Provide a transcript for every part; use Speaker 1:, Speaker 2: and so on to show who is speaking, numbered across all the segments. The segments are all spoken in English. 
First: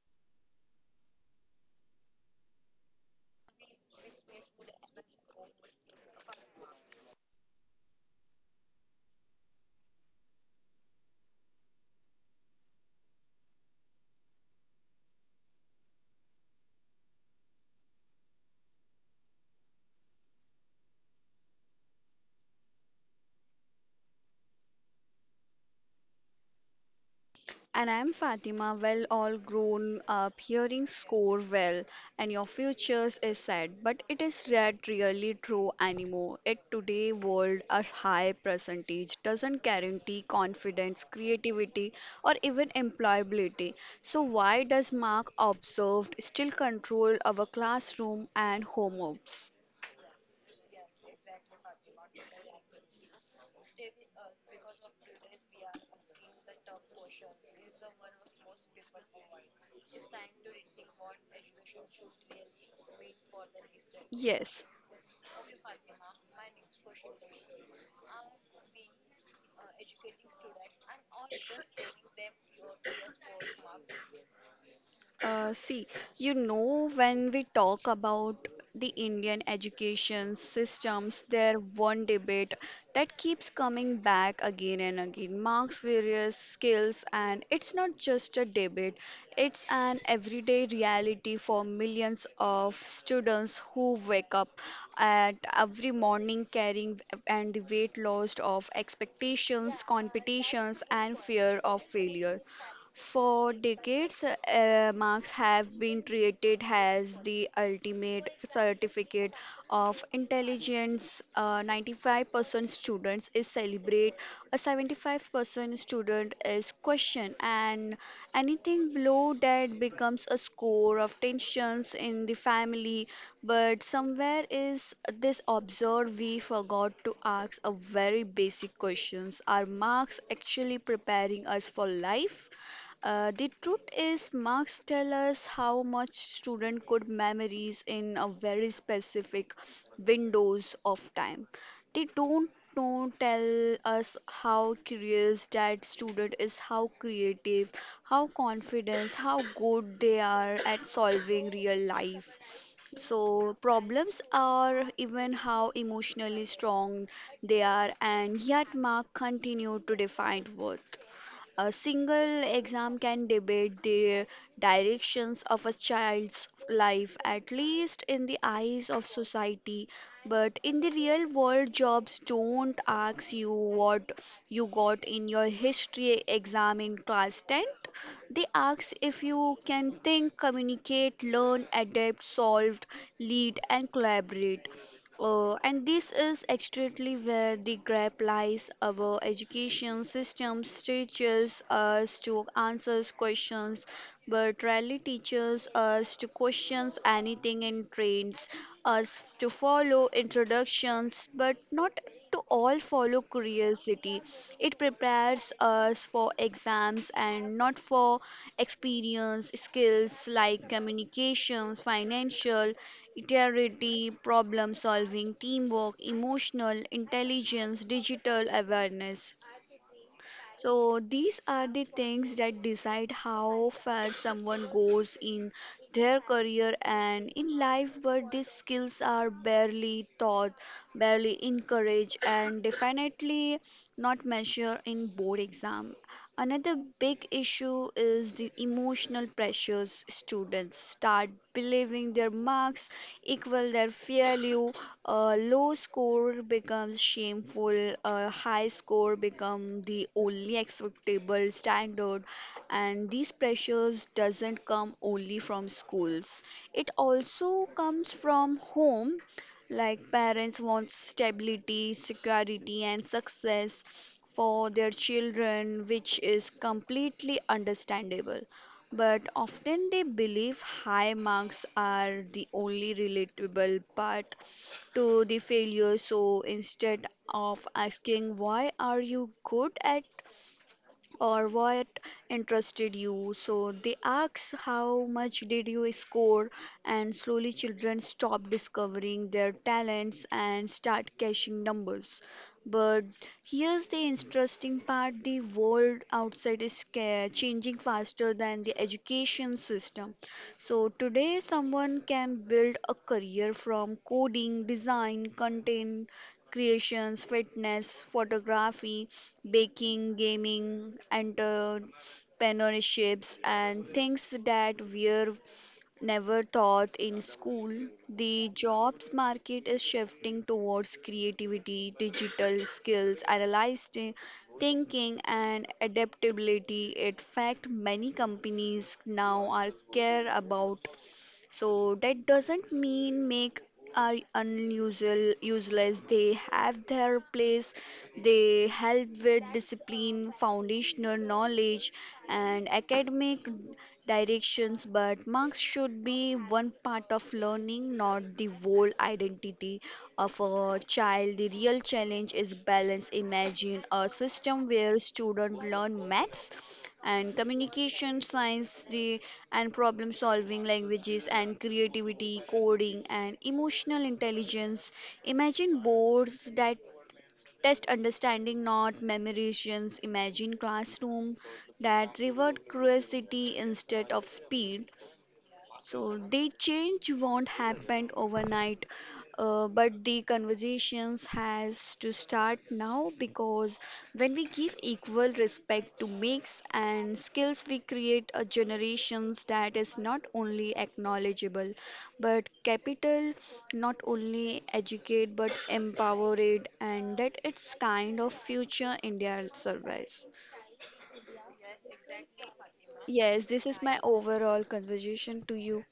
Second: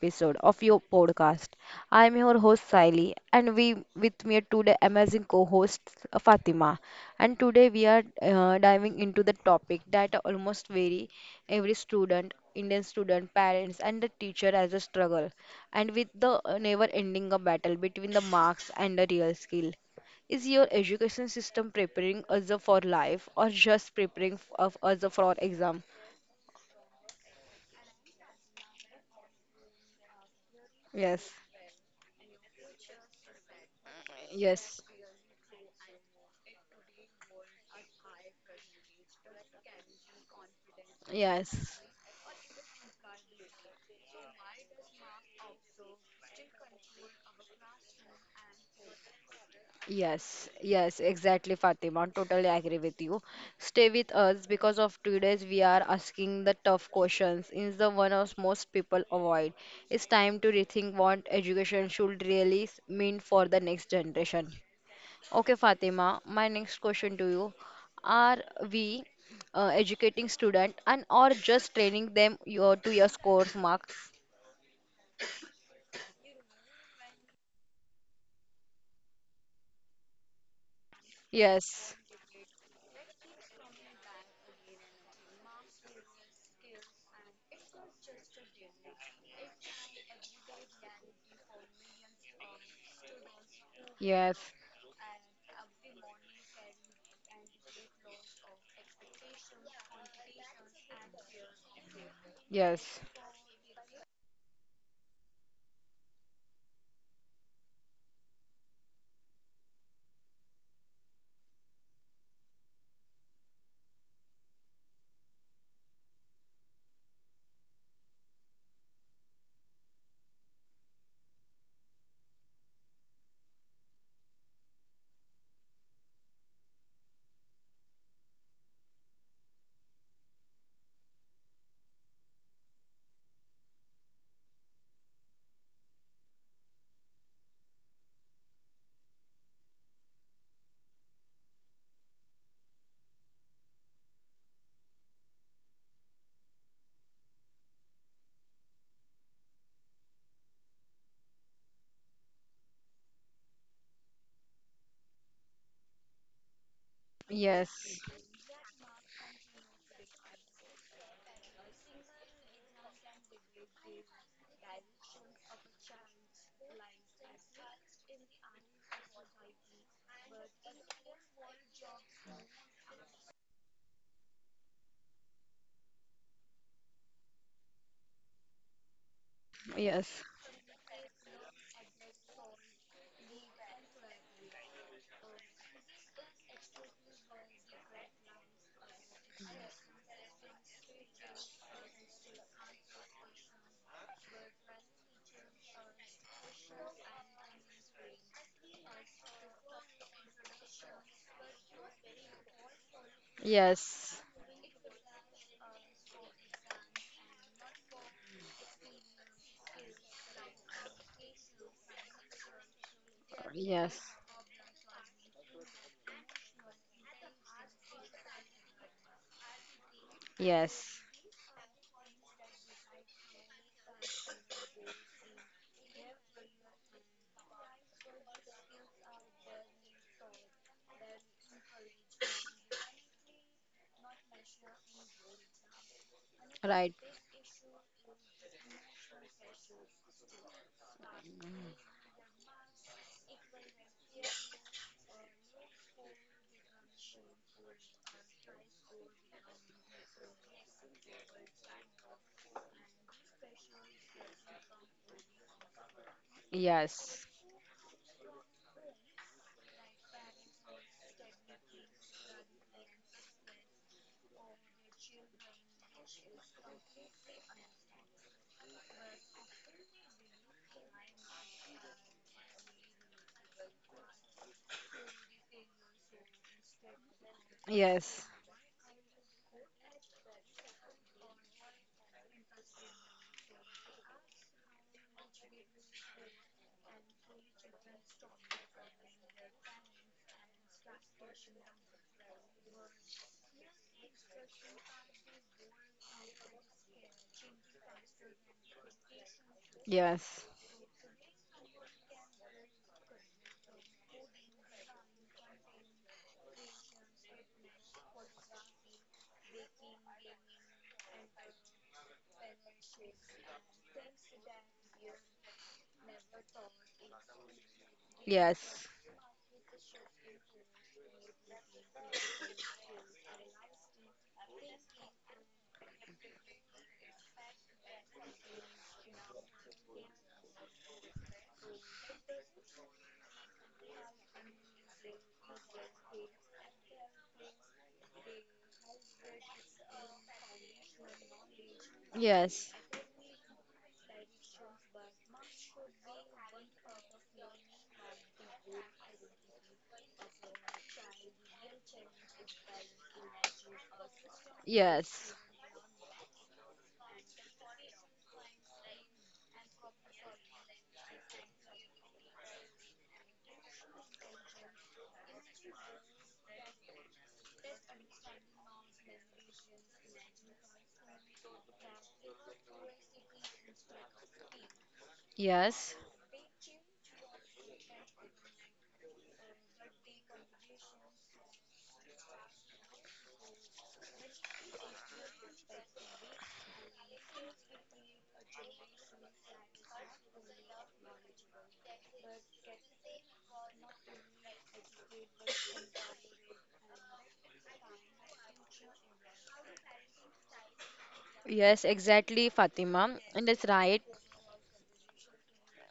Speaker 1: episode of your podcast. I am your host Siley and we with me today amazing co-host Fatima. And today we are diving into the topic that almost very every student, Indian student, parents and the teacher has a struggle and with the never ending a battle between the marks and the real skill. Is your education system preparing us for life or just preparing of us for exam?
Speaker 2: And I'm Fatima. Well, all grown up, hearing
Speaker 1: Yes.
Speaker 2: score well, and your futures is sad, but it is
Speaker 1: Yes,
Speaker 2: not really true anymore. In today world, a high percentage doesn't guarantee confidence,
Speaker 1: yes,
Speaker 2: creativity, or even employability. So why does Mark observed still control our classroom and homeworks?
Speaker 1: yes, exactly, Fatima. Totally agree with you. Stay with us because of today's we are asking the tough questions. Is the one of most people avoid. It's time to rethink what education should really mean for the next generation.
Speaker 2: Yes.
Speaker 1: Okay, Fatima, my next question to you. Are we educating student and or just training them your, to your scores marks?
Speaker 2: See, you know, when we talk about the Indian education systems, there
Speaker 1: Yes,
Speaker 2: one debate that keeps coming back again and again. Marks various skills, and it's not just a debate, it's an everyday reality for millions of students who wake
Speaker 1: yes,
Speaker 2: up at every morning carrying and the weight loss of expectations, competitions, and fear of failure.
Speaker 1: yes,
Speaker 2: For decades, marks have been treated as the ultimate certificate of intelligence. 95% students is celebrate, a 75% student is question, and anything below that becomes a score of tensions in the family. But somewhere is this observed we forgot to ask a very basic questions. Are marks actually preparing us for life? The truth is, marks tell us how much student could memories in a very specific windows of time. They don't know, tell us how curious that student is, how creative, how confident, how good they are at solving real life. So problems are even how emotionally strong they are,
Speaker 1: yes.
Speaker 2: and yet mark continue to define worth. A single exam can debate the directions of a child's life, at least in the eyes of society. But in the real world, jobs don't ask you what you got in your history exam in class 10th. They ask if you can
Speaker 1: Yes.
Speaker 2: think, communicate, learn, adapt, solve, lead, and collaborate. And this is exactly where the gap lies. Our education system teaches us to answer questions, but rarely teaches us to question anything and trains us to follow introductions, but not to all follow curiosity.
Speaker 1: Yes.
Speaker 2: It prepares us for exams and not for experience, skills like communications, financial
Speaker 1: Yes.
Speaker 2: creativity, problem solving, teamwork, emotional intelligence, digital awareness. So
Speaker 1: Yes.
Speaker 2: these are the things that decide how far someone goes in their career and in life, but these skills are barely taught, barely encouraged, and definitely not measured in board exam. Another
Speaker 1: Right.
Speaker 2: big issue is the emotional pressures. Students start believing their marks equal their value. A low score becomes shameful, a high score becomes the only acceptable standard. And these pressures doesn't come only from schools. It
Speaker 1: Yes.
Speaker 2: also comes from home, like parents want stability, security, and success for their children, which is completely understandable. But often they believe high marks are the only relatable path to the failure. So instead of
Speaker 1: Yes.
Speaker 2: asking, why are you good at or what interested you. So they ask how much did you score, and slowly children stop discovering their talents and start cashing numbers. But here's the interesting part, the world outside is changing faster than the education system.
Speaker 1: Yes.
Speaker 2: So today, someone can build a career from coding, design, content creations, fitness, photography, baking, gaming, entrepreneurships, and things that were never taught in school. The
Speaker 1: Yes.
Speaker 2: jobs market is shifting towards creativity, digital skills, analyzed thinking, and adaptability. In fact, many companies now are care about so that doesn't mean make are unusual useless. They have their place. They help with discipline, foundational knowledge, and
Speaker 1: Yes.
Speaker 2: academic directions. But marks should be one part of learning, not the whole identity of a child. The real challenge is balance. Imagine a system where
Speaker 1: Yes.
Speaker 2: students learn maths and communication science the and problem solving languages and creativity coding and emotional intelligence, imagine boards that test understanding not memorations, imagine classroom that reward curiosity instead of speed.
Speaker 1: Yes.
Speaker 2: So the change won't happen overnight, but the conversations has to start now, because when we give equal respect to mix and skills, we create a generations that is not only acknowledgeable, but capital, not only educate but empower it, and that it's kind of future India service.
Speaker 1: Yes, exactly, Fatima.
Speaker 2: Yes,
Speaker 1: And
Speaker 2: this
Speaker 1: that's
Speaker 2: is my
Speaker 1: right.
Speaker 2: overall conversation to you.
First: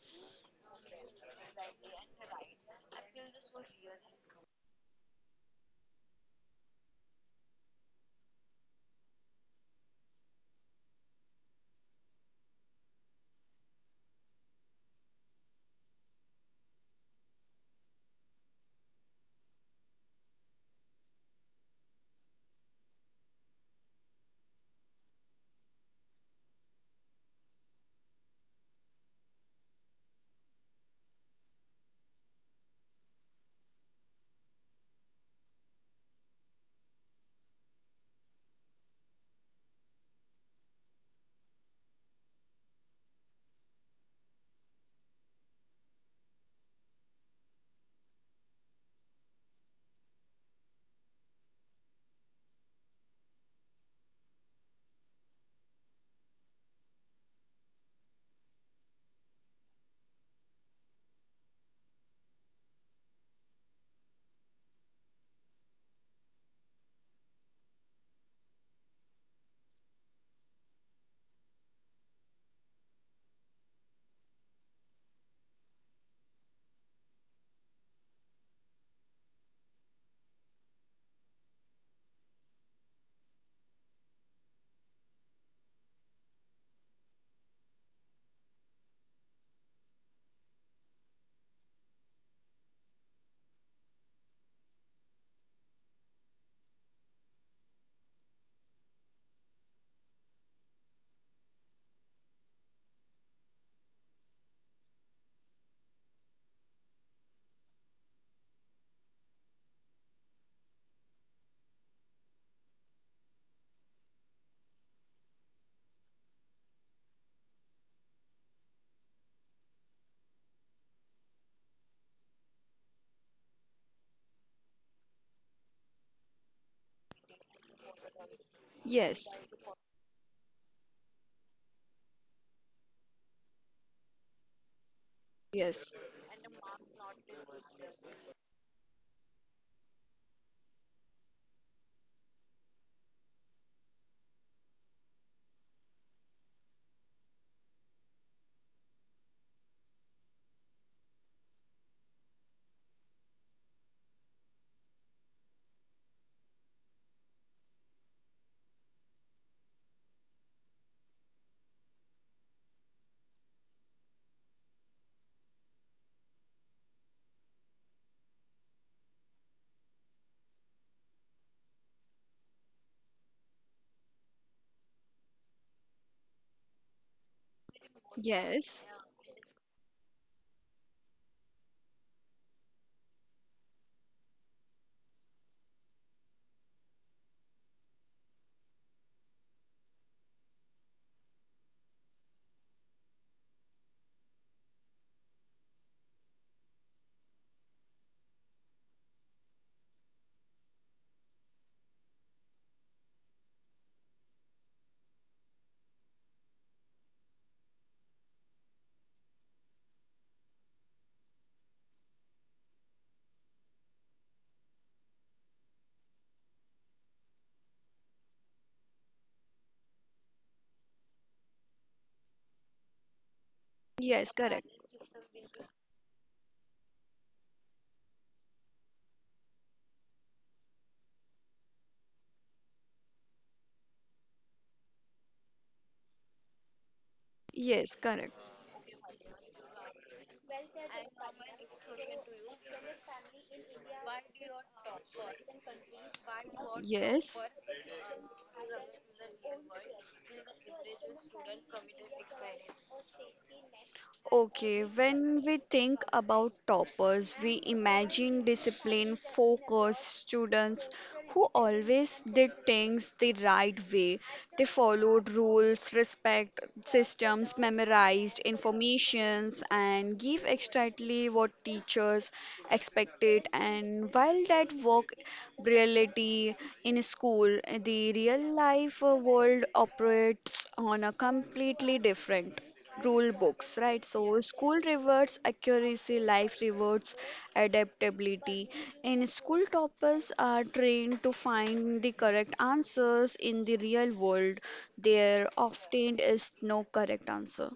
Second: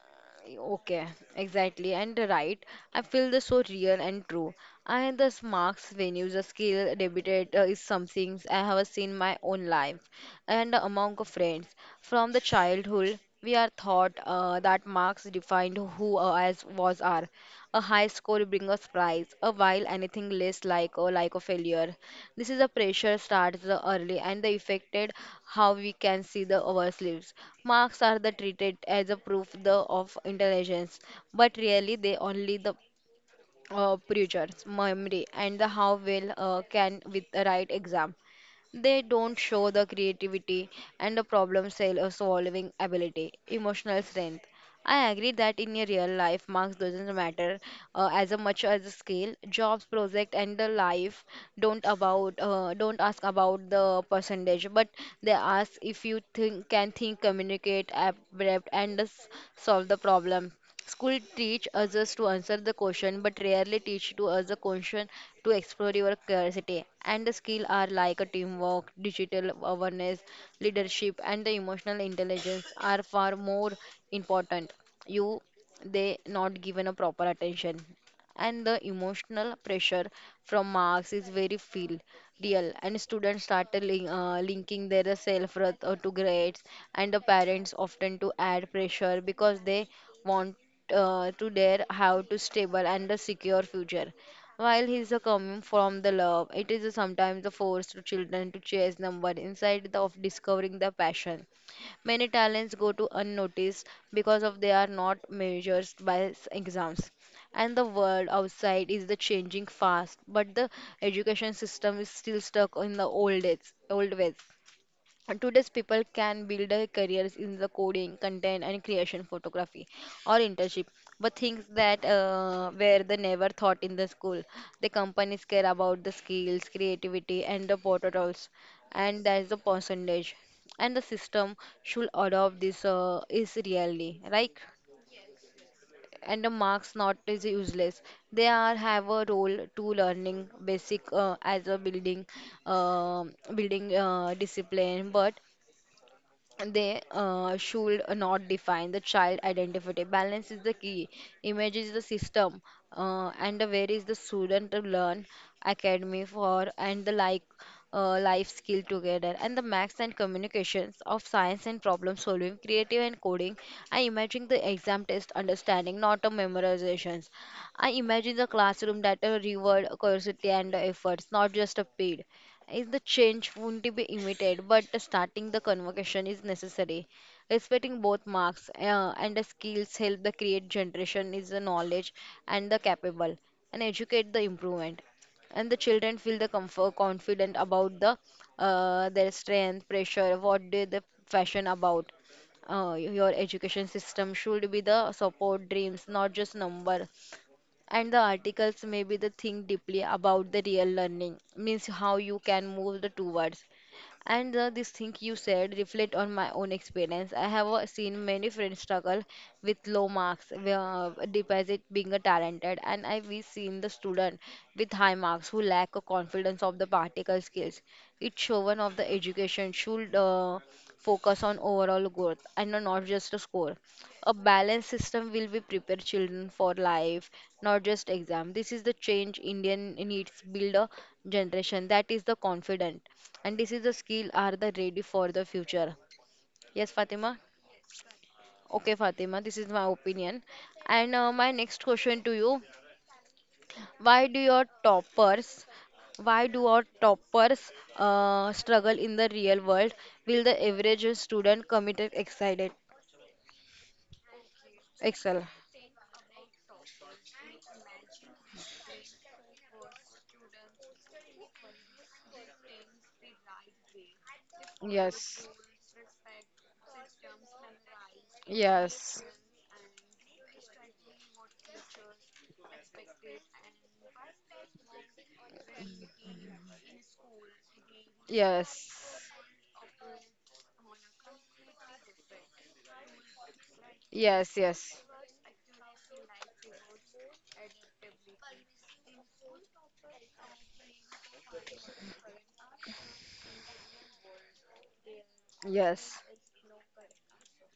Speaker 1: Okay, exactly, and right. I feel this so real and true. And the marks venues, the skill debated is something I have seen my own life and among friends from the childhood. We are taught that marks defined who as was are. A high score brings us prize, a while anything less like or like a failure. This is a pressure starts the early and the affected how we can see the our sleeves. Marks are the treated as a proof the, of intelligence, but really they only the preachers, memory, and the how well can with the right exam. They don't show the creativity and the problem solving ability, emotional strength. I agree that in a real life, marks doesn't matter as a much as the skill. Jobs, project, and the life don't ask about the percentage, but they ask if you think can think, communicate, adapt, and solve the problem. School teach us just to answer the question, but rarely teach to us the question to explore your curiosity. And the skill are like a teamwork, digital awareness, leadership, and the emotional intelligence are far more important. You they not given a proper attention, and the emotional pressure from marks is very feel real and students start to linking their self-worth to grades and the parents often to add pressure because they want to their how to stable and a secure future while he's a coming from the love it is sometimes a force to children to chase number inside the, of discovering the passion many talents go to unnoticed because of they are not measured by exams and the world outside is the changing fast but the education system is still stuck in the old days old ways. And today's people can build their careers in the coding content and creation photography or internship but things that were they never thought in the school, the companies care about the skills creativity and the prototypes and
Speaker 2: Yes,
Speaker 1: that's the percentage and the system should adopt this is really right.
Speaker 2: yes.
Speaker 1: And the marks not is useless, they are have a role to learning basic as a uh, building discipline but they should not define the child identity. Balance is the key. Image is the system, and where is the student to learn academy for and the like life skill together and the max and communications of science and problem solving, creative and coding. I imagine the exam test understanding, not a memorizations. I imagine the classroom that reward curiosity and efforts, not just a paid is the change won't be immediate, but starting the convocation is necessary. Respecting both marks
Speaker 2: Yes.
Speaker 1: and the skills help the create generation is the knowledge and the capable and educate the improvement. And the children feel the comfort, confident about the their strength, pressure, what they the fashion about your education system should be the support dreams not just number and the articles may be the think deeply about the real learning, means how you can move the towards. And this thing you said reflect on my own experience. I have seen many friends struggle with low marks, deposit being a talented, and I've seen the student with high marks who lack a confidence of the particle skills. It's shown of the education should focus on overall growth and not just a score. A
Speaker 2: Yes, correct.
Speaker 1: balanced system will be prepare children for life, not just exam. This is the change Indian needs build a generation that is the confident, and this is the skill are the ready for the future. Yes, Fatima.
Speaker 2: Yes, correct.
Speaker 1: Okay, Fatima. This is my opinion. And my next question to you: Why do your toppers why do our
Speaker 2: Yes.
Speaker 1: toppers struggle in the real world? Will the average student committed, excited?
Speaker 2: Okay, when
Speaker 1: Excel.
Speaker 2: we think about toppers, we imagine disciplined, focused students who always did things the right way. They followed
Speaker 1: Yes.
Speaker 2: rules, respect systems, memorized
Speaker 1: Yes.
Speaker 2: informations, and give exactly what teachers expected. And while that work reality in school, the real life
Speaker 1: Yes.
Speaker 2: world operates on a completely different rule books, right? So
Speaker 1: Yes,
Speaker 2: school
Speaker 1: yes.
Speaker 2: rewards accuracy, life rewards adaptability. And school toppers are trained to find the correct answers in the real world. There often
Speaker 1: Yes.
Speaker 2: is no correct answer.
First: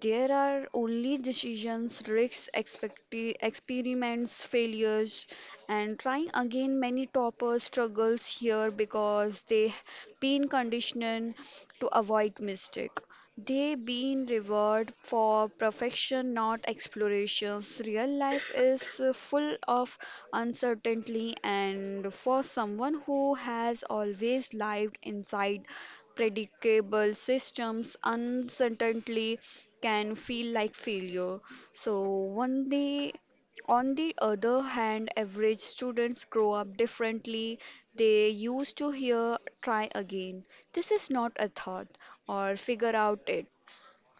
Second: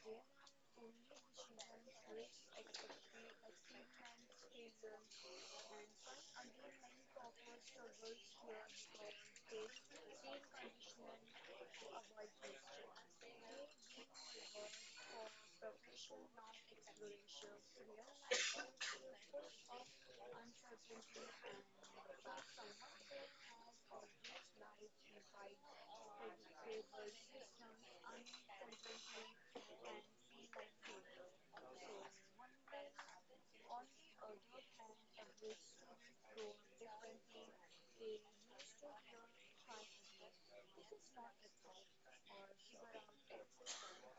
Speaker 2: There are only decisions, risks, experiments, failures, and trying again. Many toppers struggles here because they been conditioned to avoid mistake. They been rewarded for perfection, not explorations. Real life is full of uncertainty, and for someone who has always lived inside predictable systems uncertainty can feel like failure. So, one day, on the other hand, average students grow up differently. They used to hear try again. This is not a thought or figure out it.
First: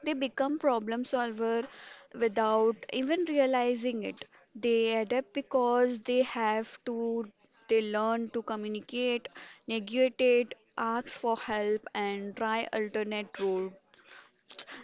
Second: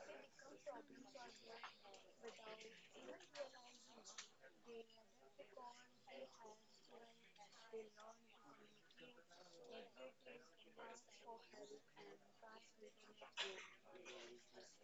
Speaker 2: They become problem solver without even realizing it. They adapt because they have to, they learn to communicate, negotiate, ask for help, and try alternate route.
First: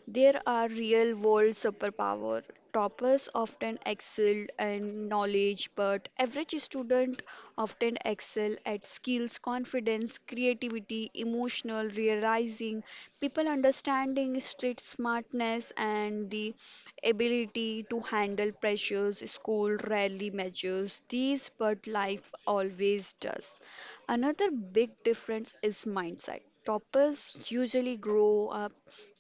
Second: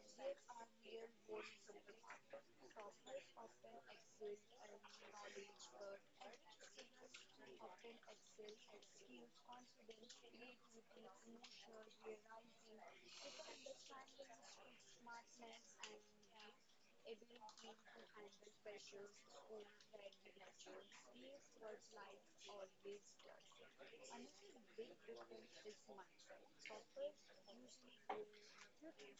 Speaker 2: There are real world superpower. Toppers often excel in knowledge, but average student often excel at skills, confidence, creativity, emotional realizing, people understanding street smartness and the ability to handle pressures, school rarely measures these but life always does. Another big difference is mindset. Toppers usually grow up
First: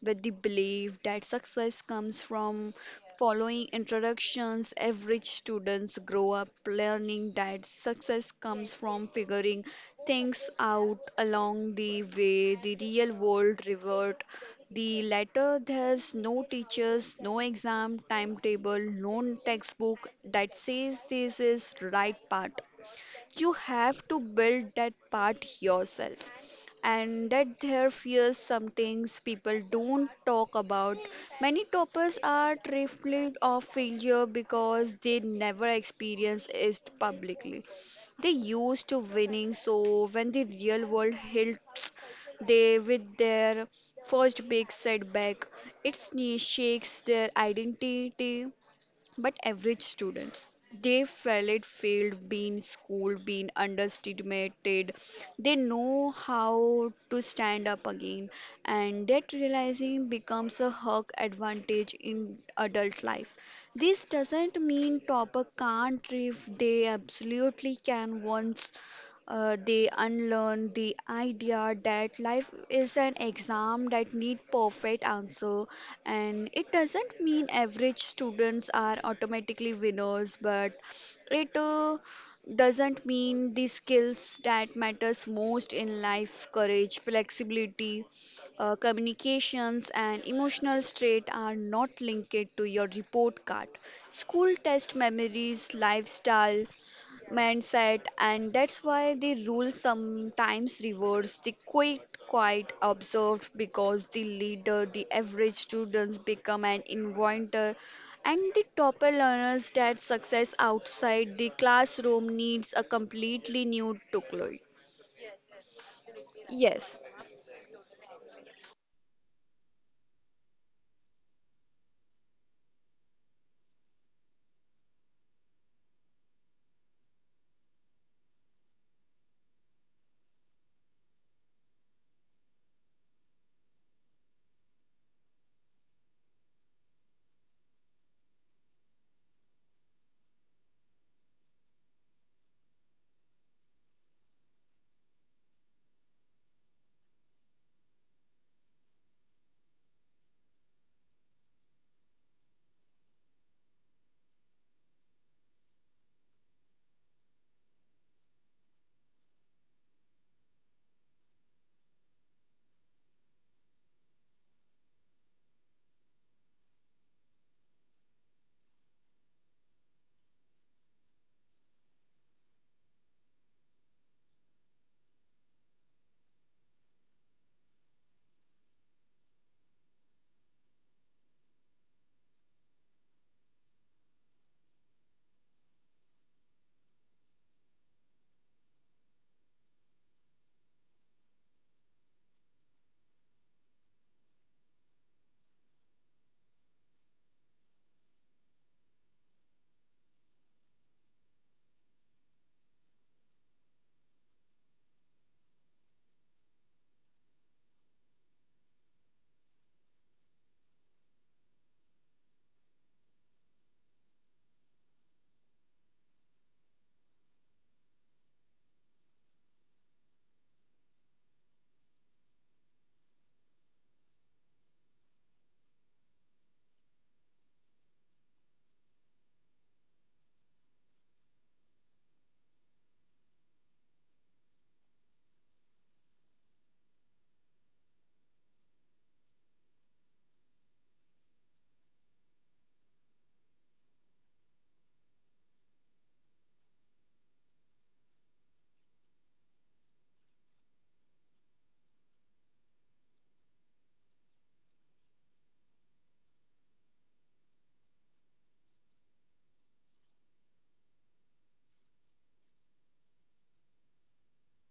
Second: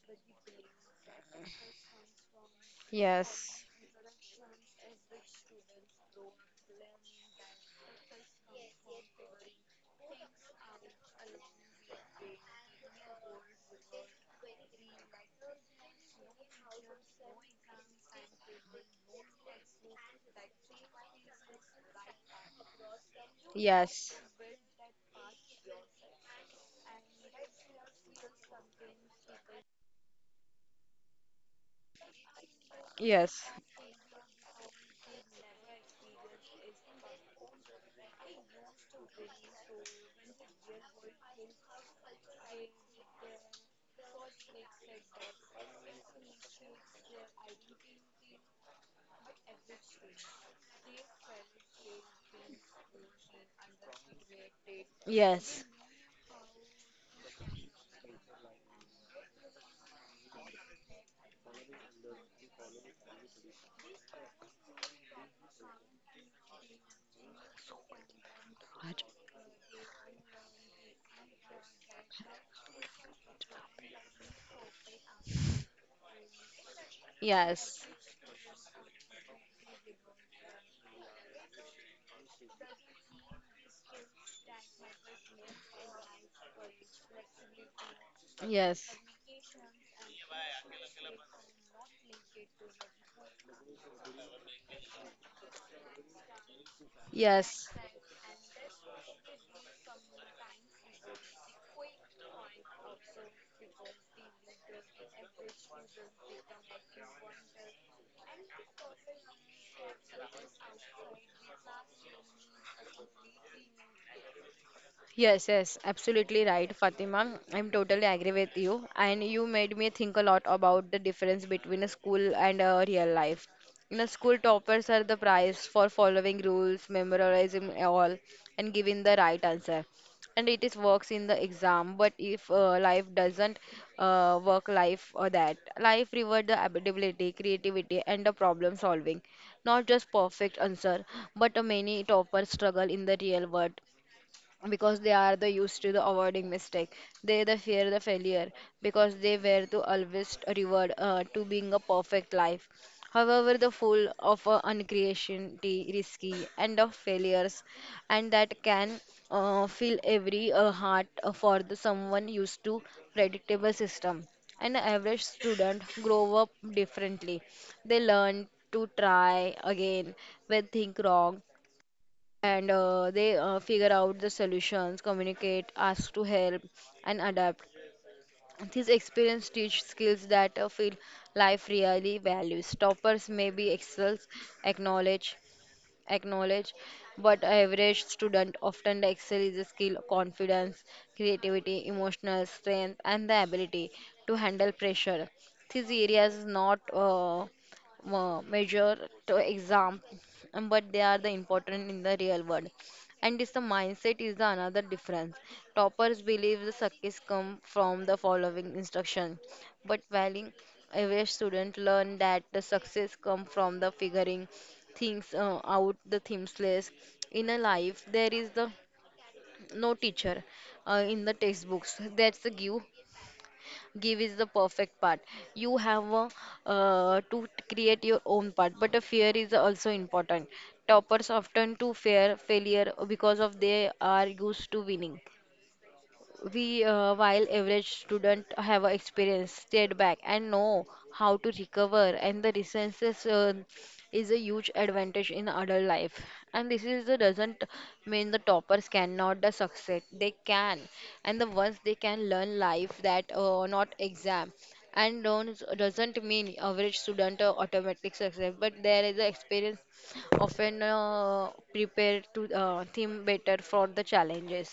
Speaker 2: with the belief that success comes from
Speaker 1: Yes.
Speaker 2: following introductions. Average students grow up learning that success comes from figuring things out along the way. The real world revert. The latter, there's no teachers, no exam timetable, no textbook that says this is right path, you have to
Speaker 1: Yes.
Speaker 2: build that part yourself. And that there fears some things people don't talk about, many toppers are terrified
Speaker 1: Yes.
Speaker 2: of failure because they never experience it publicly, they used to winning, so when the real world hits they with their first big setback it shakes their identity. But average students, they fell it failed, being schooled, being underestimated. They
Speaker 1: Yes.
Speaker 2: know how to stand up again, and that realizing becomes a hug advantage in adult life. This doesn't mean topper can't, if they absolutely can once they unlearn the idea that life is an exam that need perfect answer, and it doesn't mean
Speaker 1: Yes.
Speaker 2: average students are automatically winners, but it doesn't mean the skills that matters most in life courage flexibility
Speaker 1: Yes.
Speaker 2: communications and emotional state are not linked to your report card, school test memories lifestyle
Speaker 1: Yes.
Speaker 2: mindset, and that's why the rule sometimes rewards the quite observed because the leader the average students become an inventor and the topper learners that success outside the classroom needs a completely new toolkit.
Speaker 1: Yes, yes, absolutely right,
Speaker 2: Yes,
Speaker 1: Fatima. I'm totally agree with you. And you made me think a lot about the difference between a school and a real life. In a school, toppers are the prize for following rules, memorizing all, and giving the right answer. And it is works in the exam. But if life doesn't work life or that, life reward the ability, creativity, and the problem solving. Not just perfect answer, but many toppers struggle in the real world because they are the used to the avoiding mistake they the fear the failure because they were to always reward to being a perfect life however the full of uncreativity risky and of failures and that can fill every heart for the someone used to predictable system an average student grow up differently they learn to try again when think wrong and they figure out the solutions, communicate, ask to help, and adapt. These experience teach skills that feel life really values. Toppers may be excels, acknowledge, acknowledge what average student often excel is a skill confidence creativity emotional strength and the ability to handle pressure these areas is not measure to exam, but they are the important in the real world and this the mindset is the another difference toppers believe the success come from the following instruction but while average student learn that the success come from the figuring things out the themes list in a life there is the no teacher in the textbooks that's the give is the perfect part you have a, create your own part but a fear is also important toppers often to fear failure because of they are used to winning we while average student have a experience stayed back and know how to recover and the resources is a huge advantage in adult life and this is the doesn't mean the toppers cannot the success they can and the ones they can learn life that not exam and don't doesn't mean average student automatic success but there is a experience often prepared to theme better for the challenges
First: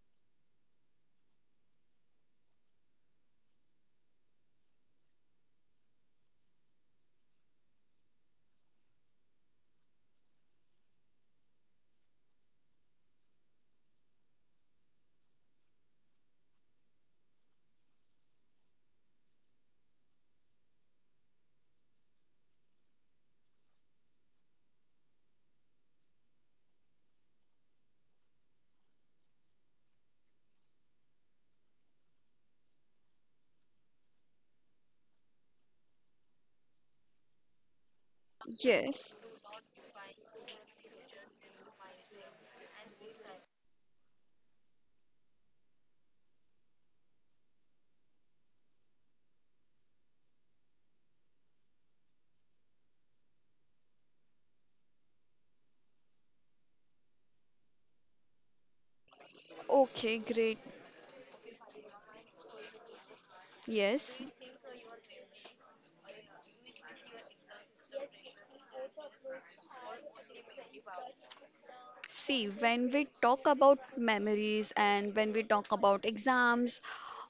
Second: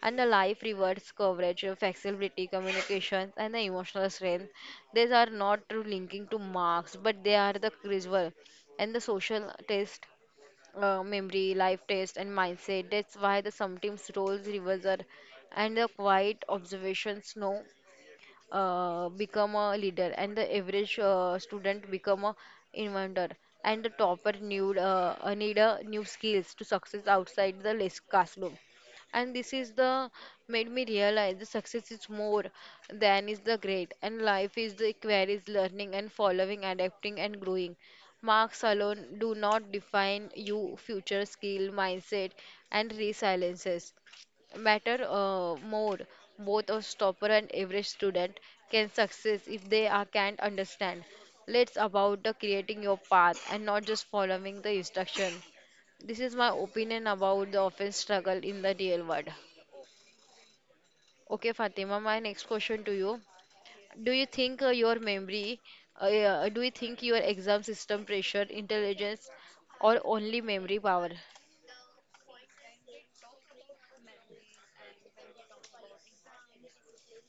Speaker 1: and the life rewards coverage, your flexibility, communications, and the emotional strength. These are not true linking to marks, but they are the crucial. And the social test, memory, life test, and mindset. That's why the sometimes roles reverser and the quiet observations know become a leader and the average student become a inventor and the topper need a new skills to success outside the classroom and this is the made me realize the success is more than is the great and life is the queries learning and following adapting and growing marks alone
Speaker 2: yes.
Speaker 1: do not define you future skill mindset and resiliences matter more both a stopper and average student can succeed if they are can't understand let's about the creating your path and not just following the instruction this is my opinion about the often struggle in the real world.
Speaker 2: Okay, great.
Speaker 1: Okay Fatima my next question to you, do
Speaker 2: Yes.
Speaker 1: you think do you think your exam system pressure intelligence or only memory power?
Speaker 2: See, when we talk about memories and when we talk about exams,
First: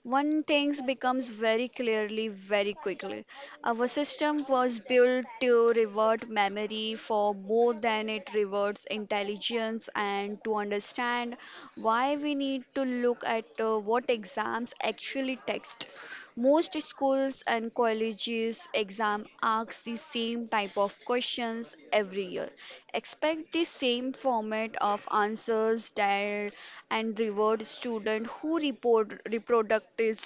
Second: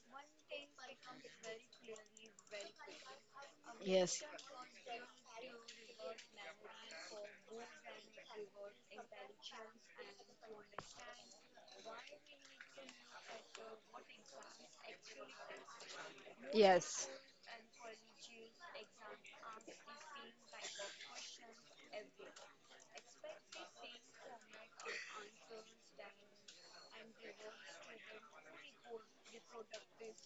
Speaker 2: one thing becomes very clearly very quickly. Our
Speaker 1: Yes.
Speaker 2: system was built to revert memory for more than it reverts intelligence, and to understand why we need to look at what exams actually text. Most
Speaker 1: Yes.
Speaker 2: schools and colleges exam asks the same type of questions every year. Expect the same format of answers there and reward student who report reproductive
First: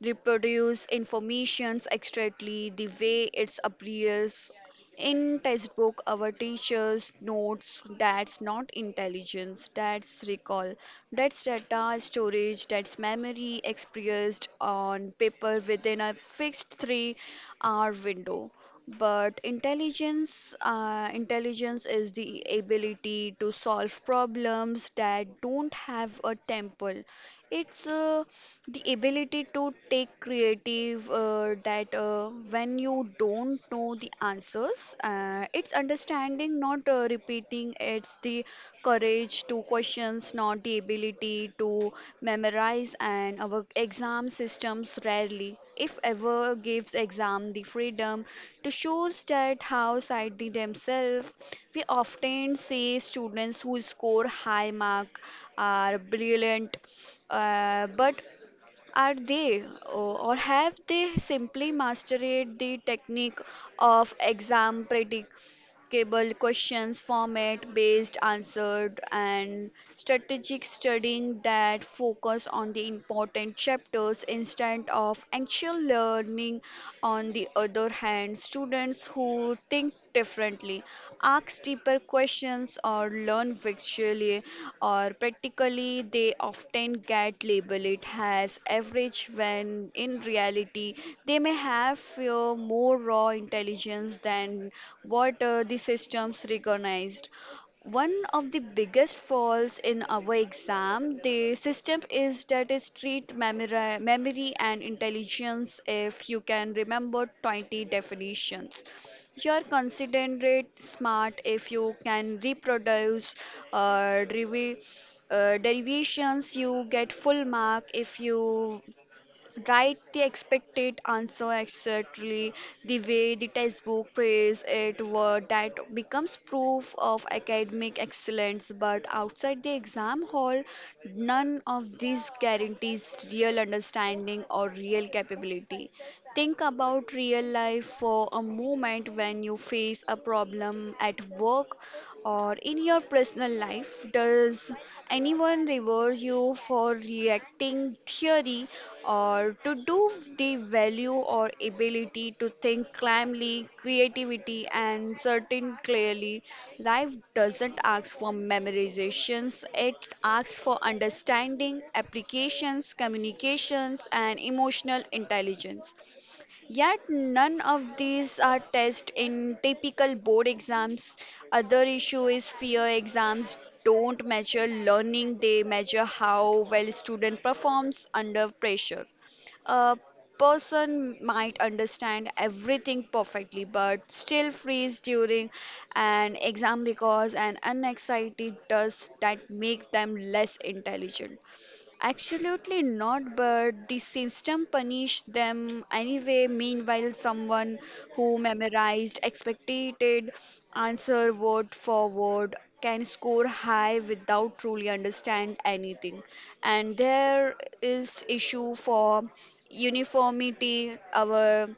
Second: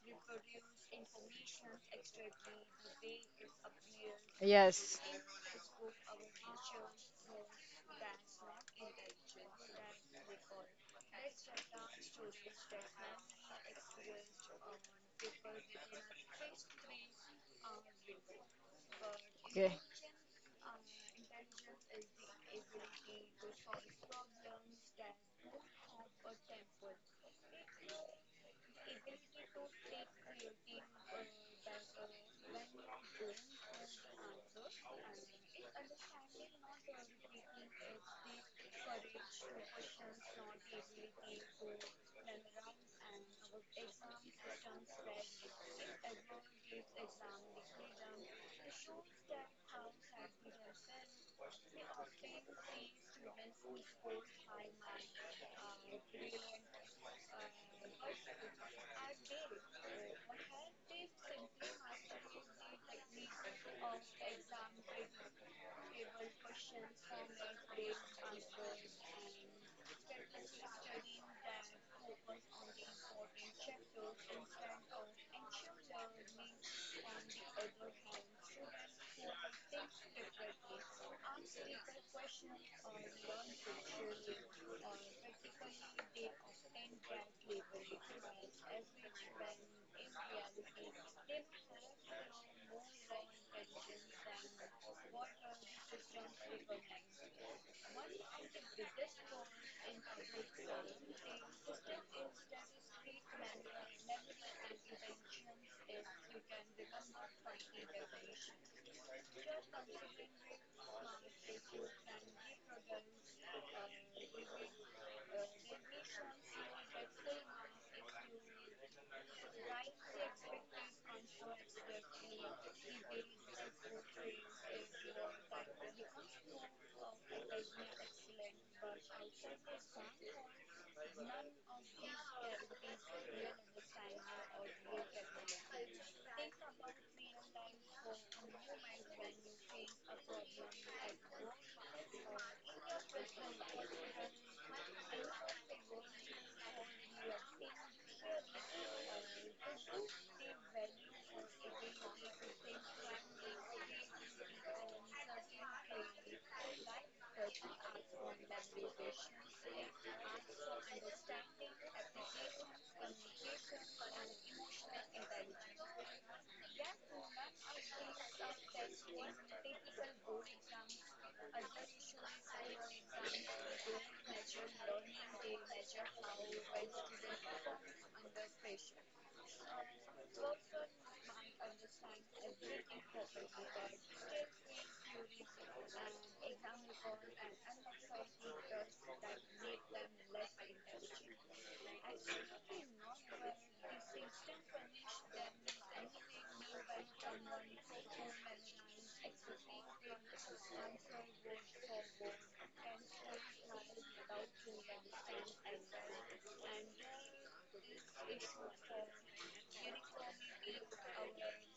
Speaker 2: reproduce information exactly the way it appears
Speaker 1: Yes.
Speaker 2: in textbook, our teachers notes, that's not intelligence, that's recall, that's data storage, that's memory expressed on paper within a fixed three-hour window. But
Speaker 1: Okay.
Speaker 2: intelligence, intelligence is the ability to solve problems that don't have a temple. It's the ability to take creative that when you don't know the answers, it's understanding, not repeating. It's the courage to questions, not the ability to memorize, and our exam systems rarely, if ever, gives exam the freedom to choose that how side they themselves. We often see students who score high mark are brilliant, but are they, oh, or have they simply mastered the technique of exam predictable questions, format based answered, and strategic studying that focus on the important chapters instead of actual learning? On the other hand, students who think differently, ask deeper questions, or learn visually or practically. They often get labeled as average when in reality they may have more raw intelligence than what the systems recognized. One of the biggest faults in our exam the system is that is treat memory, memory and intelligence, if you can remember 20 definitions you're considerate smart, if you can reproduce uh, derivation derivations. You get full mark if you write the expected answer exactly the way the textbook phrase it word, that becomes proof of academic excellence, but outside the exam hall none of these guarantees real understanding or real capability. Think about real life for a moment, when you face a problem at work or in your personal life? Does anyone reward you for reacting theory or to do the value or ability to think calmly, creativity and certain clearly? Life doesn't ask for memorizations, it asks for understanding, applications, communications and emotional intelligence. Yet none of these are tested in typical board exams. Other issue is fear exams don't measure learning, they measure how well student performs under pressure. A person might understand everything perfectly but still freeze during an exam because an anxiety does that make them less intelligent. Absolutely not, but the system punished them anyway. Meanwhile, someone who memorized expected answer word for word can score high without truly understand anything. And there is issue for uniformity. Our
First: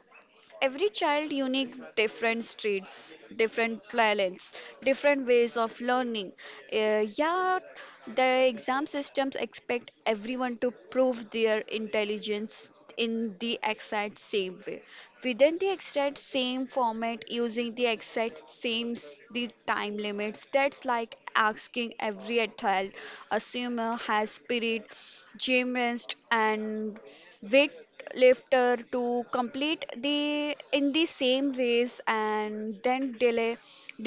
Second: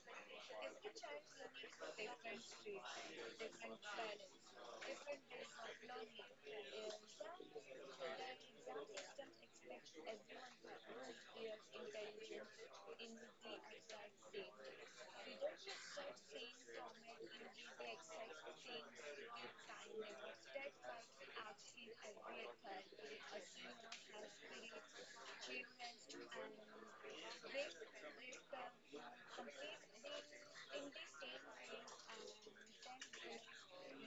Speaker 2: Every child unique, different streets, different talents, different ways of learning. Yeah, the exam systems expect everyone to prove their intelligence in the exact same way within the exact same format using the exact same the time limits. That's like asking every child assume has spirit gymnast and weightlifter to complete the in the same race and then delay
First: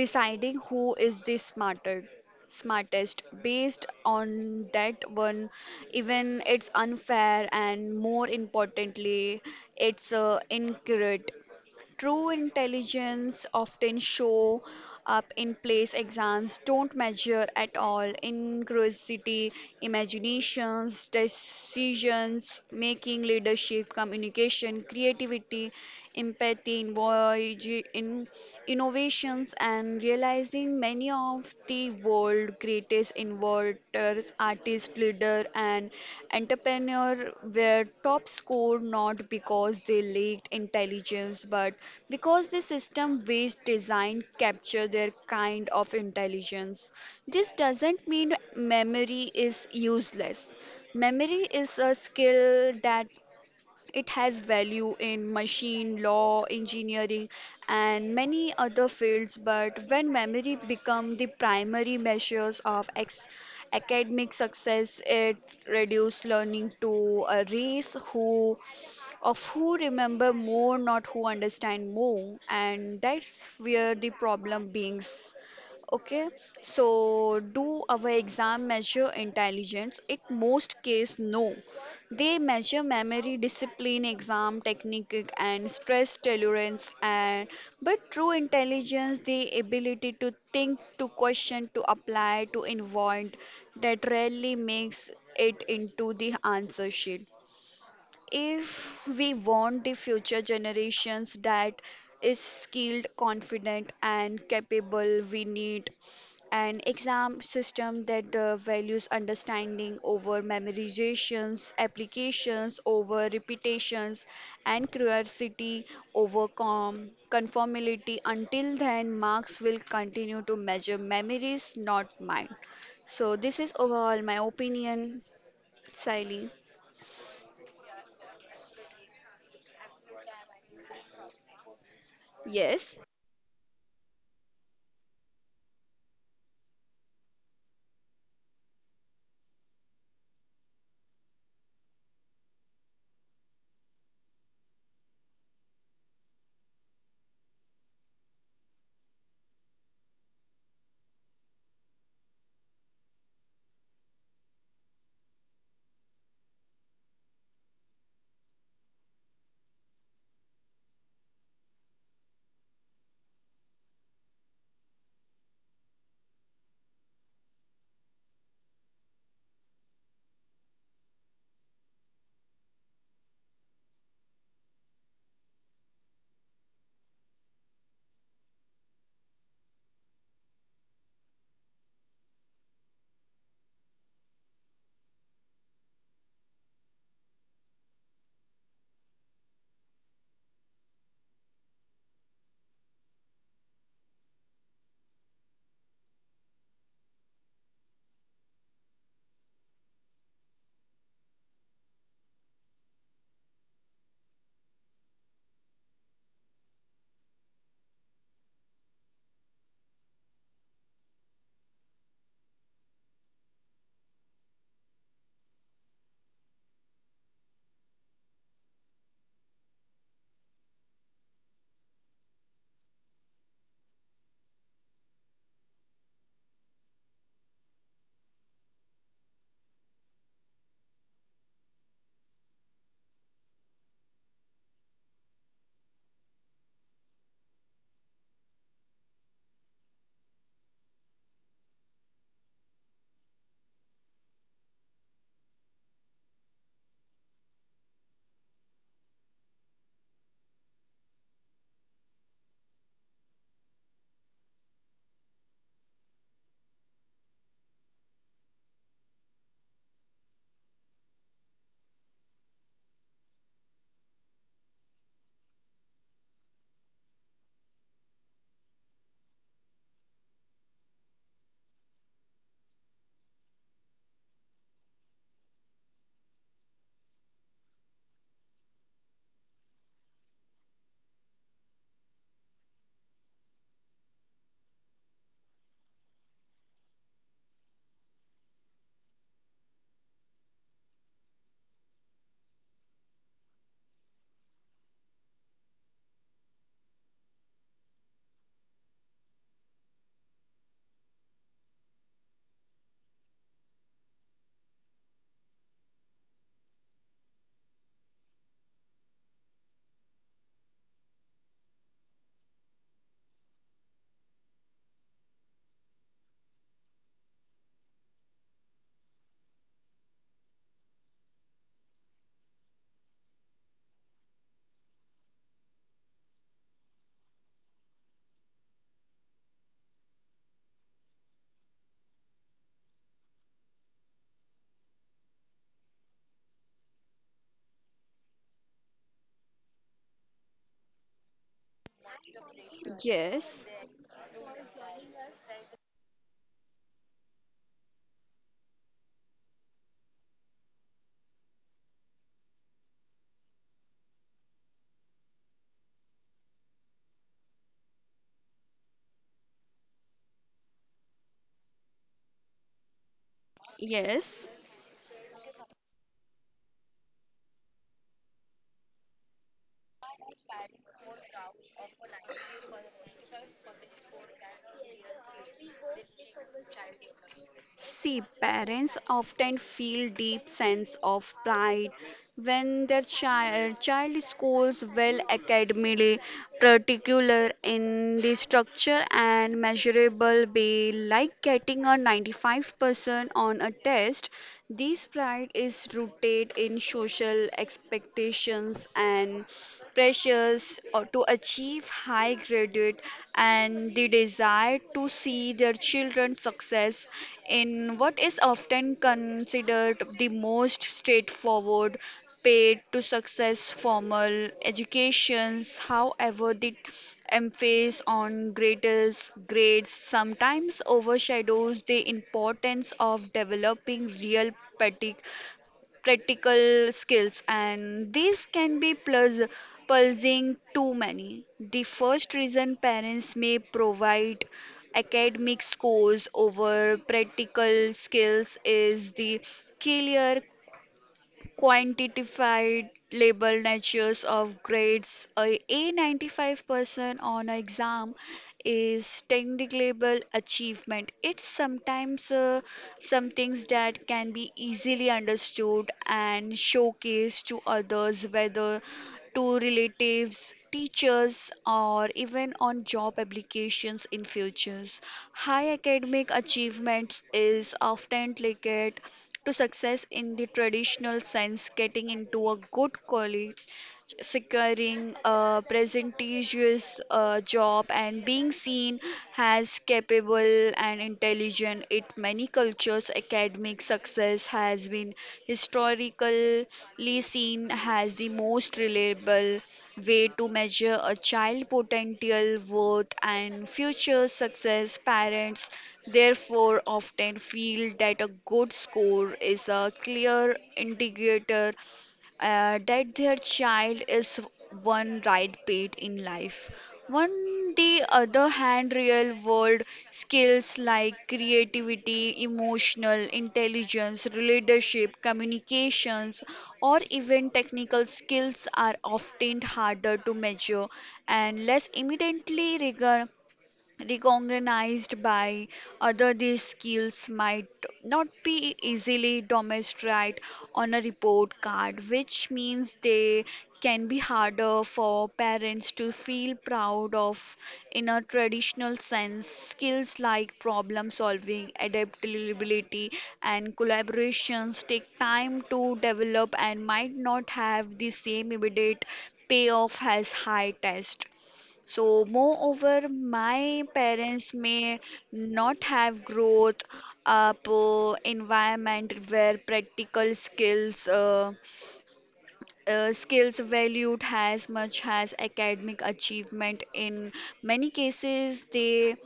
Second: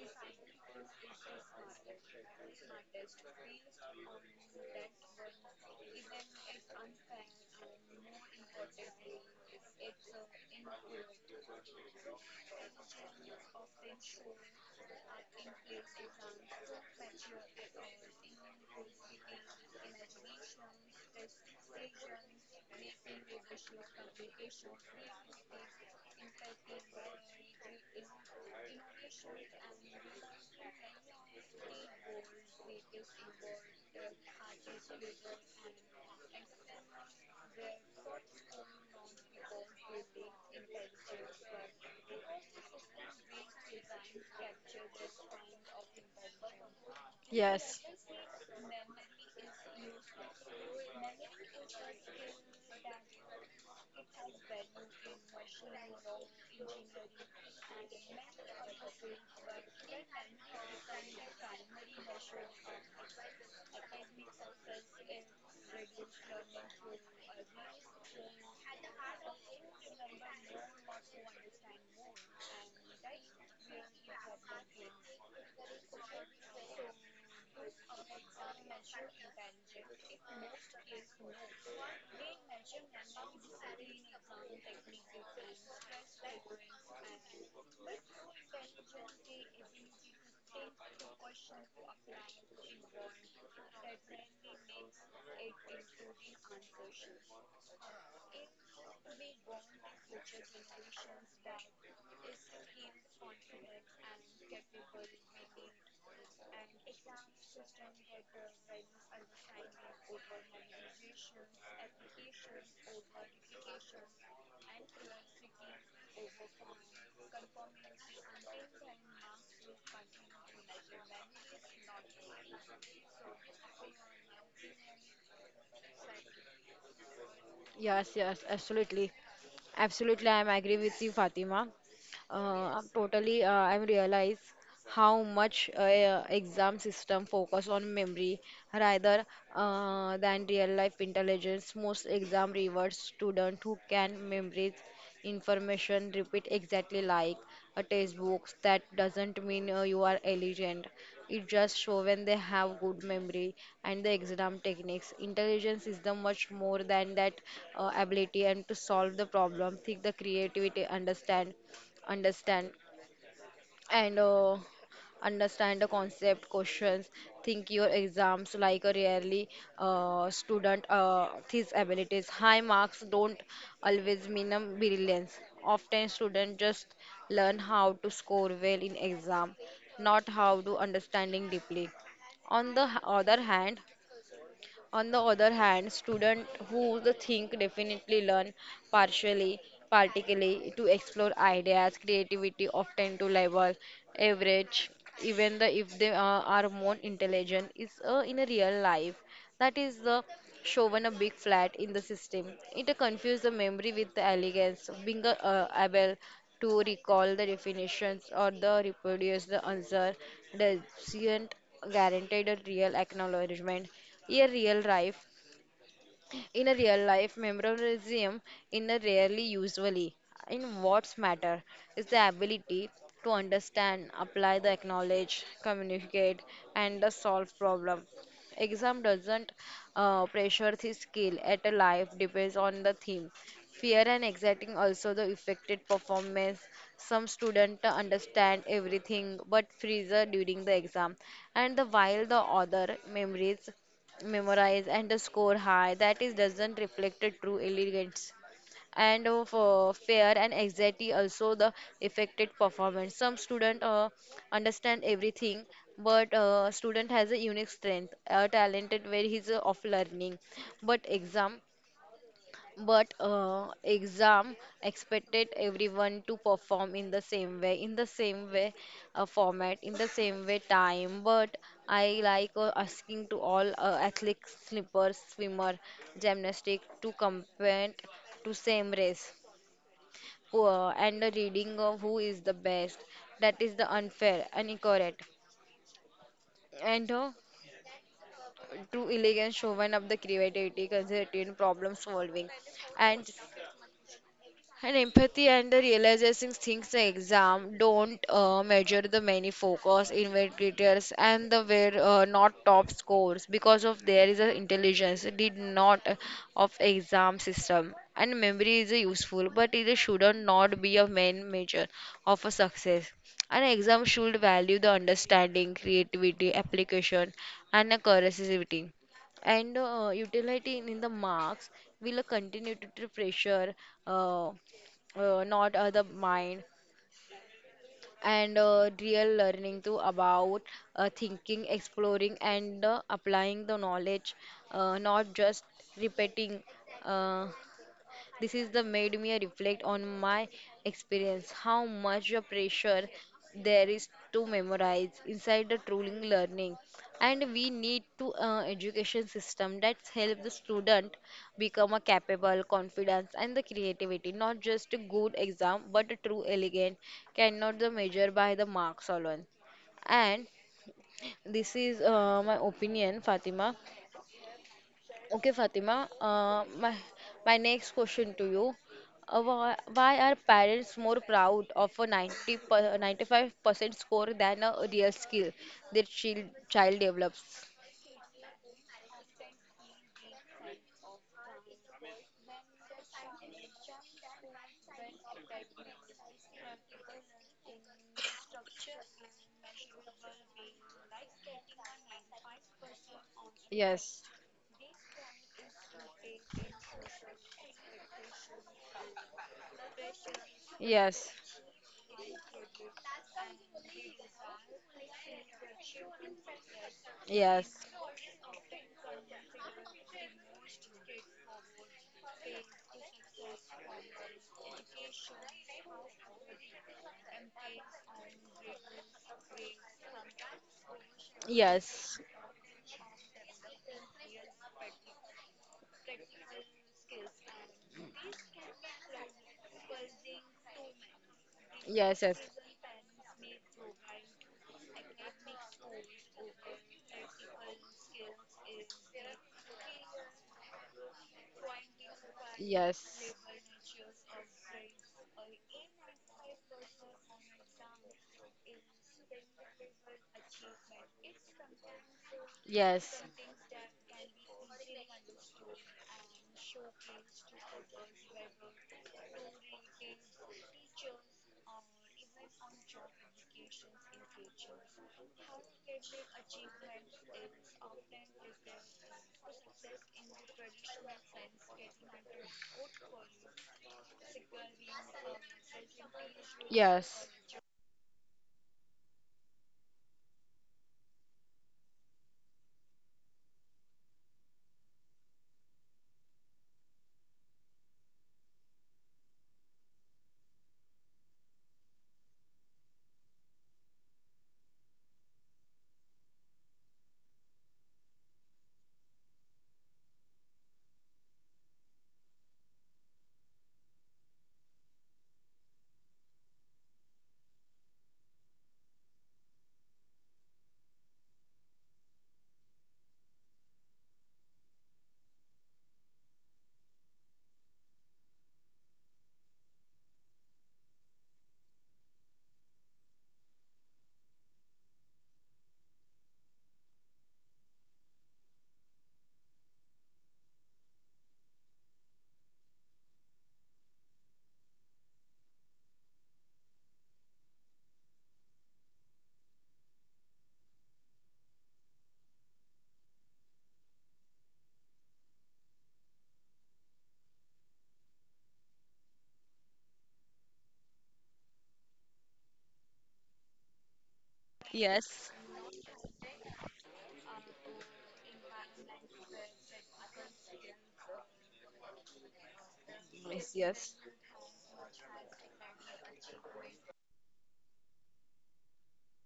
Speaker 2: deciding who is the smarter smartest based on that one. Even it's unfair and more importantly it's incorrect. True intelligence often show up in place exams don't measure at all. Inclusivity, imaginations, decisions, making, leadership, communication, creativity, empathy, innovations, and realizing many of the world creators, innovators, artists, leader, and entrepreneur were top score not because they lacked intelligence, but because the system based design capture their kind of intelligence. This
Speaker 1: Yes.
Speaker 2: doesn't mean memory is useless. Memory is a skill that it has value in machine, law, engineering, and many other fields, but when memory become the primary measures of academic success, it reduces learning to a race who of who remember more, not who understand more, and that's where the problem begins. Okay, so do our exam measure intelligence? In most case, no. They measure memory, discipline, exam technique, and stress tolerance. And but true intelligence, the ability to think, to question, to apply, to invent, that rarely makes it into the answer sheet. If we want the future generations that is skilled, confident, and capable, we need an exam system that values understanding over memorizations, applications over repetitions, and curiosity over conformity. Until then, marks will continue to measure memories, not mind. So, this is overall my opinion, Siley.
Speaker 1: Yes, yes, absolutely. Absolutely, I'm agree with you, Fatima. Uh, I'm
Speaker 2: Yes,
Speaker 1: totally, I'm realize how much exam system focus on memory rather than real life intelligence. Most exam rewards student who can memorize information repeat exactly like a textbook. That doesn't mean you are intelligent, it just show when they have good memory and the exam techniques. Intelligence is the much more than that, ability and to solve the problem, think the creativity, understand, understand and understand the concept questions, think your exams like a really student his abilities. High marks don't always mean a brilliance. Often students just learn how to score well in exam, not how to understanding deeply. On the h- other hand on the other hand, students who the think definitely learn partially, particularly to explore ideas, creativity, often to level average, even the, if they are more intelligent, is in a real life. That is the shown a big flat in the system. It confused the memory with the elegance, being able to recall the definitions or the reproduce the answer doesn't guarantee a real acknowledgement. A real life, in a real life, memorism in a rarely usually. In what's matter is the ability to understand, apply the acknowledge, communicate, and the solve problem. Exam doesn't pressure the skill at a life depends on the theme. Fear and anxiety also the affected performance. Some student understand everything but freezer during the exam, and the while the other memories memorize and score high, that is doesn't reflect a true elegance. And of fear and anxiety also the affected performance, some student understand everything, but student has a unique strength talented where he's of learning. But exam but uh, exam expected everyone to perform in the same way, in the same way format, in the same way time. But I like asking to all athletes, slippers, swimmer, gymnastic to compete to same race. Who, and the reading of who is the best. That is the unfair and incorrect. And To elegant showman of the creativity, conservative problem solving. And And empathy and the realizing things the exam don't measure the many focus, investigators, and the were not top scores because of there is a intelligence did not of exam system. And memory is a useful, but it should not be a main measure of a success. An exam should value the understanding, creativity, application, and the curiosity and utility in the marks will continue to pressure uh, not the mind, and real learning to about thinking, exploring and applying the knowledge, not just repeating. uh, this is the made me reflect on my experience, how much of pressure
Speaker 2: yes.
Speaker 1: there is to memorize inside the truling learning, and we need to education system that help the student become a capable, confidence, and the creativity. Not just a good exam, but a true elegant cannot the measure by the marks alone. And this is my opinion, Fatima.
Speaker 2: Yes.
Speaker 1: Okay, Fatima, my next question to you. Why are parents more proud of a 95% score than a real skill their child develops?
Speaker 2: See, parents often feel deep sense of pride when their child scores well academically, particular in the structure and measurable way, like getting a 95% on a
Speaker 1: Yes,
Speaker 2: test. This pride is rooted in social expectations and pressures or to
Speaker 1: yes.
Speaker 2: achieve high graded, and the desire to see their children's success in
Speaker 1: Yes,
Speaker 2: what is often considered the most straightforward paid to success formal educations. However, the emphasis on greatest grades sometimes overshadows the
Speaker 1: yes,
Speaker 2: importance of developing real pedagogic practical skills, and these can be plus pulsing too many. The
Speaker 1: yes,
Speaker 2: first reason parents may provide academic scores over practical skills is the clear quantified
Speaker 1: yes, yes.
Speaker 2: label natures of grades, a a95% on an exam is technically achievement. It's sometimes
Speaker 1: Yes.
Speaker 2: some things that can be easily understood and showcased to others, whether to relatives, teachers, or even on job applications in futures. High academic achievements is often linked to success in the traditional sense, getting into a good college, securing a prestigious job and being seen as capable and intelligent. In many cultures academic success has been historically seen as the most reliable way to measure a child's potential worth and future success. Parents therefore often feel that a good score is a clear indicator that their child is one right path in life. On the other hand, real world skills like creativity, emotional intelligence, leadership, communications, or even technical skills are often harder to measure and less immediately regard recognized by other. These skills might not be easily demonstrated on a report card, which means they can be harder for parents to feel proud of in a traditional sense. Skills like problem solving, adaptability and collaborations take time to develop and might not have the same immediate payoff as high test. So, moreover, my parents may
Speaker 1: Yes.
Speaker 2: not have growth up environment where practical skills
Speaker 1: Yes.
Speaker 2: skills
Speaker 1: Yes.
Speaker 2: valued as much as academic achievement. In many cases, they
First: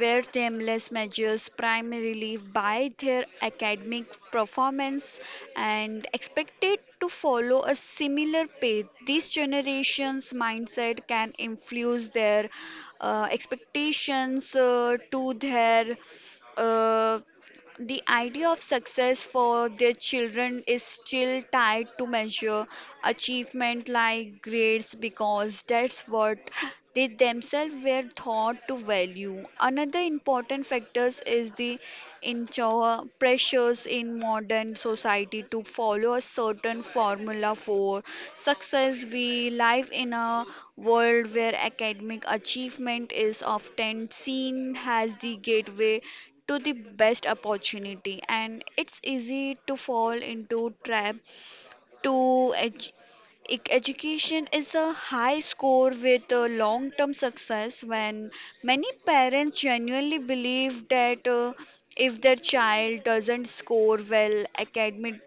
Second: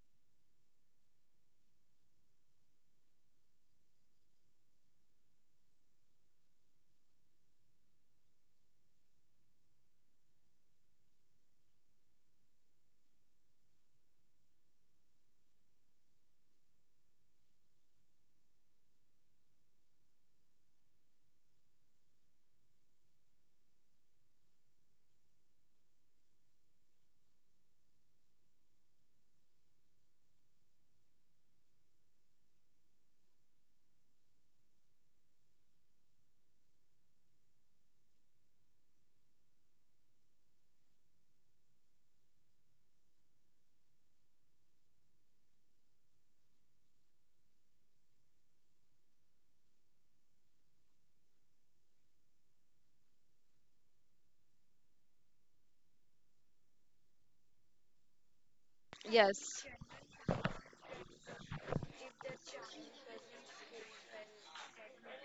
Speaker 2: were timeless measures primarily by their academic performance and expected to follow a similar path. This generation's mindset can influence their expectations to their uh, the idea of success for their children is still tied to measure achievement like grades because that's what they themselves were taught to value. Another important factor is the pressures in modern society to follow a certain formula for success. We live in a world where academic achievement is often seen as the gateway to the best opportunity, and it's easy to fall into trap to edu- education is a high score with a long term success when many parents
Speaker 1: Yes.
Speaker 2: genuinely believe that if their child doesn't score well academically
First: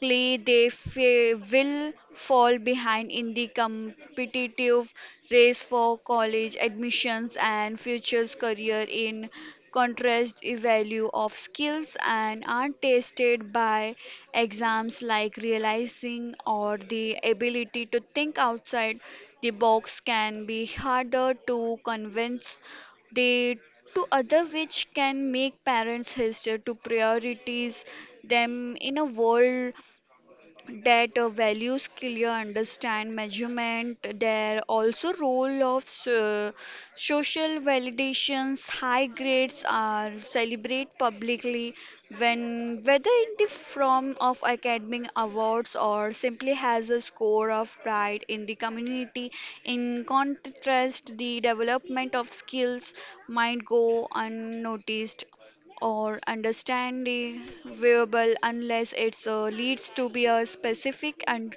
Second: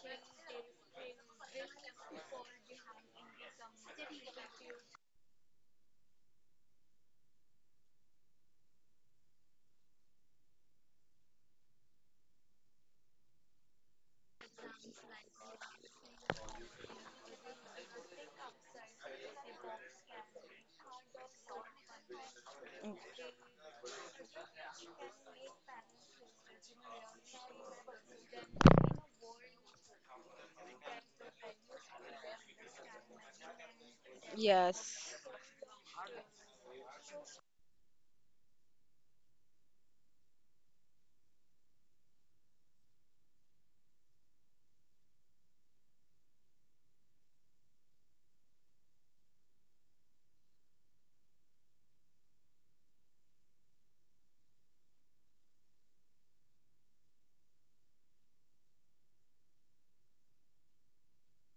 Speaker 2: they will fall behind in the competitive race for college admissions and futures career. In contrast, the value of skills and are tested by exams like realizing or the ability to think outside the box can be harder to convince they to other, which can make parents hesitate to prioritize them in a world that values clear understand measurement. There also
Speaker 1: Yes.
Speaker 2: role of so, social validations. High grades are celebrate publicly when whether in the form of academic awards or simply has a score of pride in the community. In contrast, the development of skills might go unnoticed or understandable unless it leads to be a specific and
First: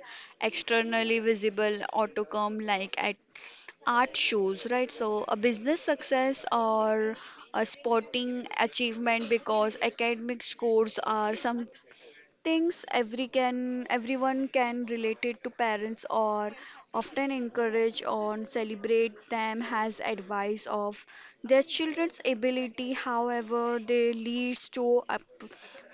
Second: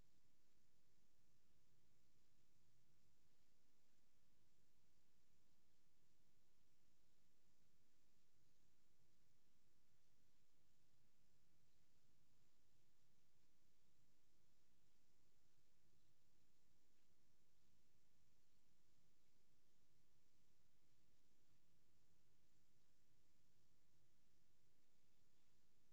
Speaker 2: externally visible outcome like at art shows, right, so a business success or a sporting achievement, because academic scores are some things everyone can relate it to parents or often encourage or celebrate them as advice of their children's ability. However, they leads to a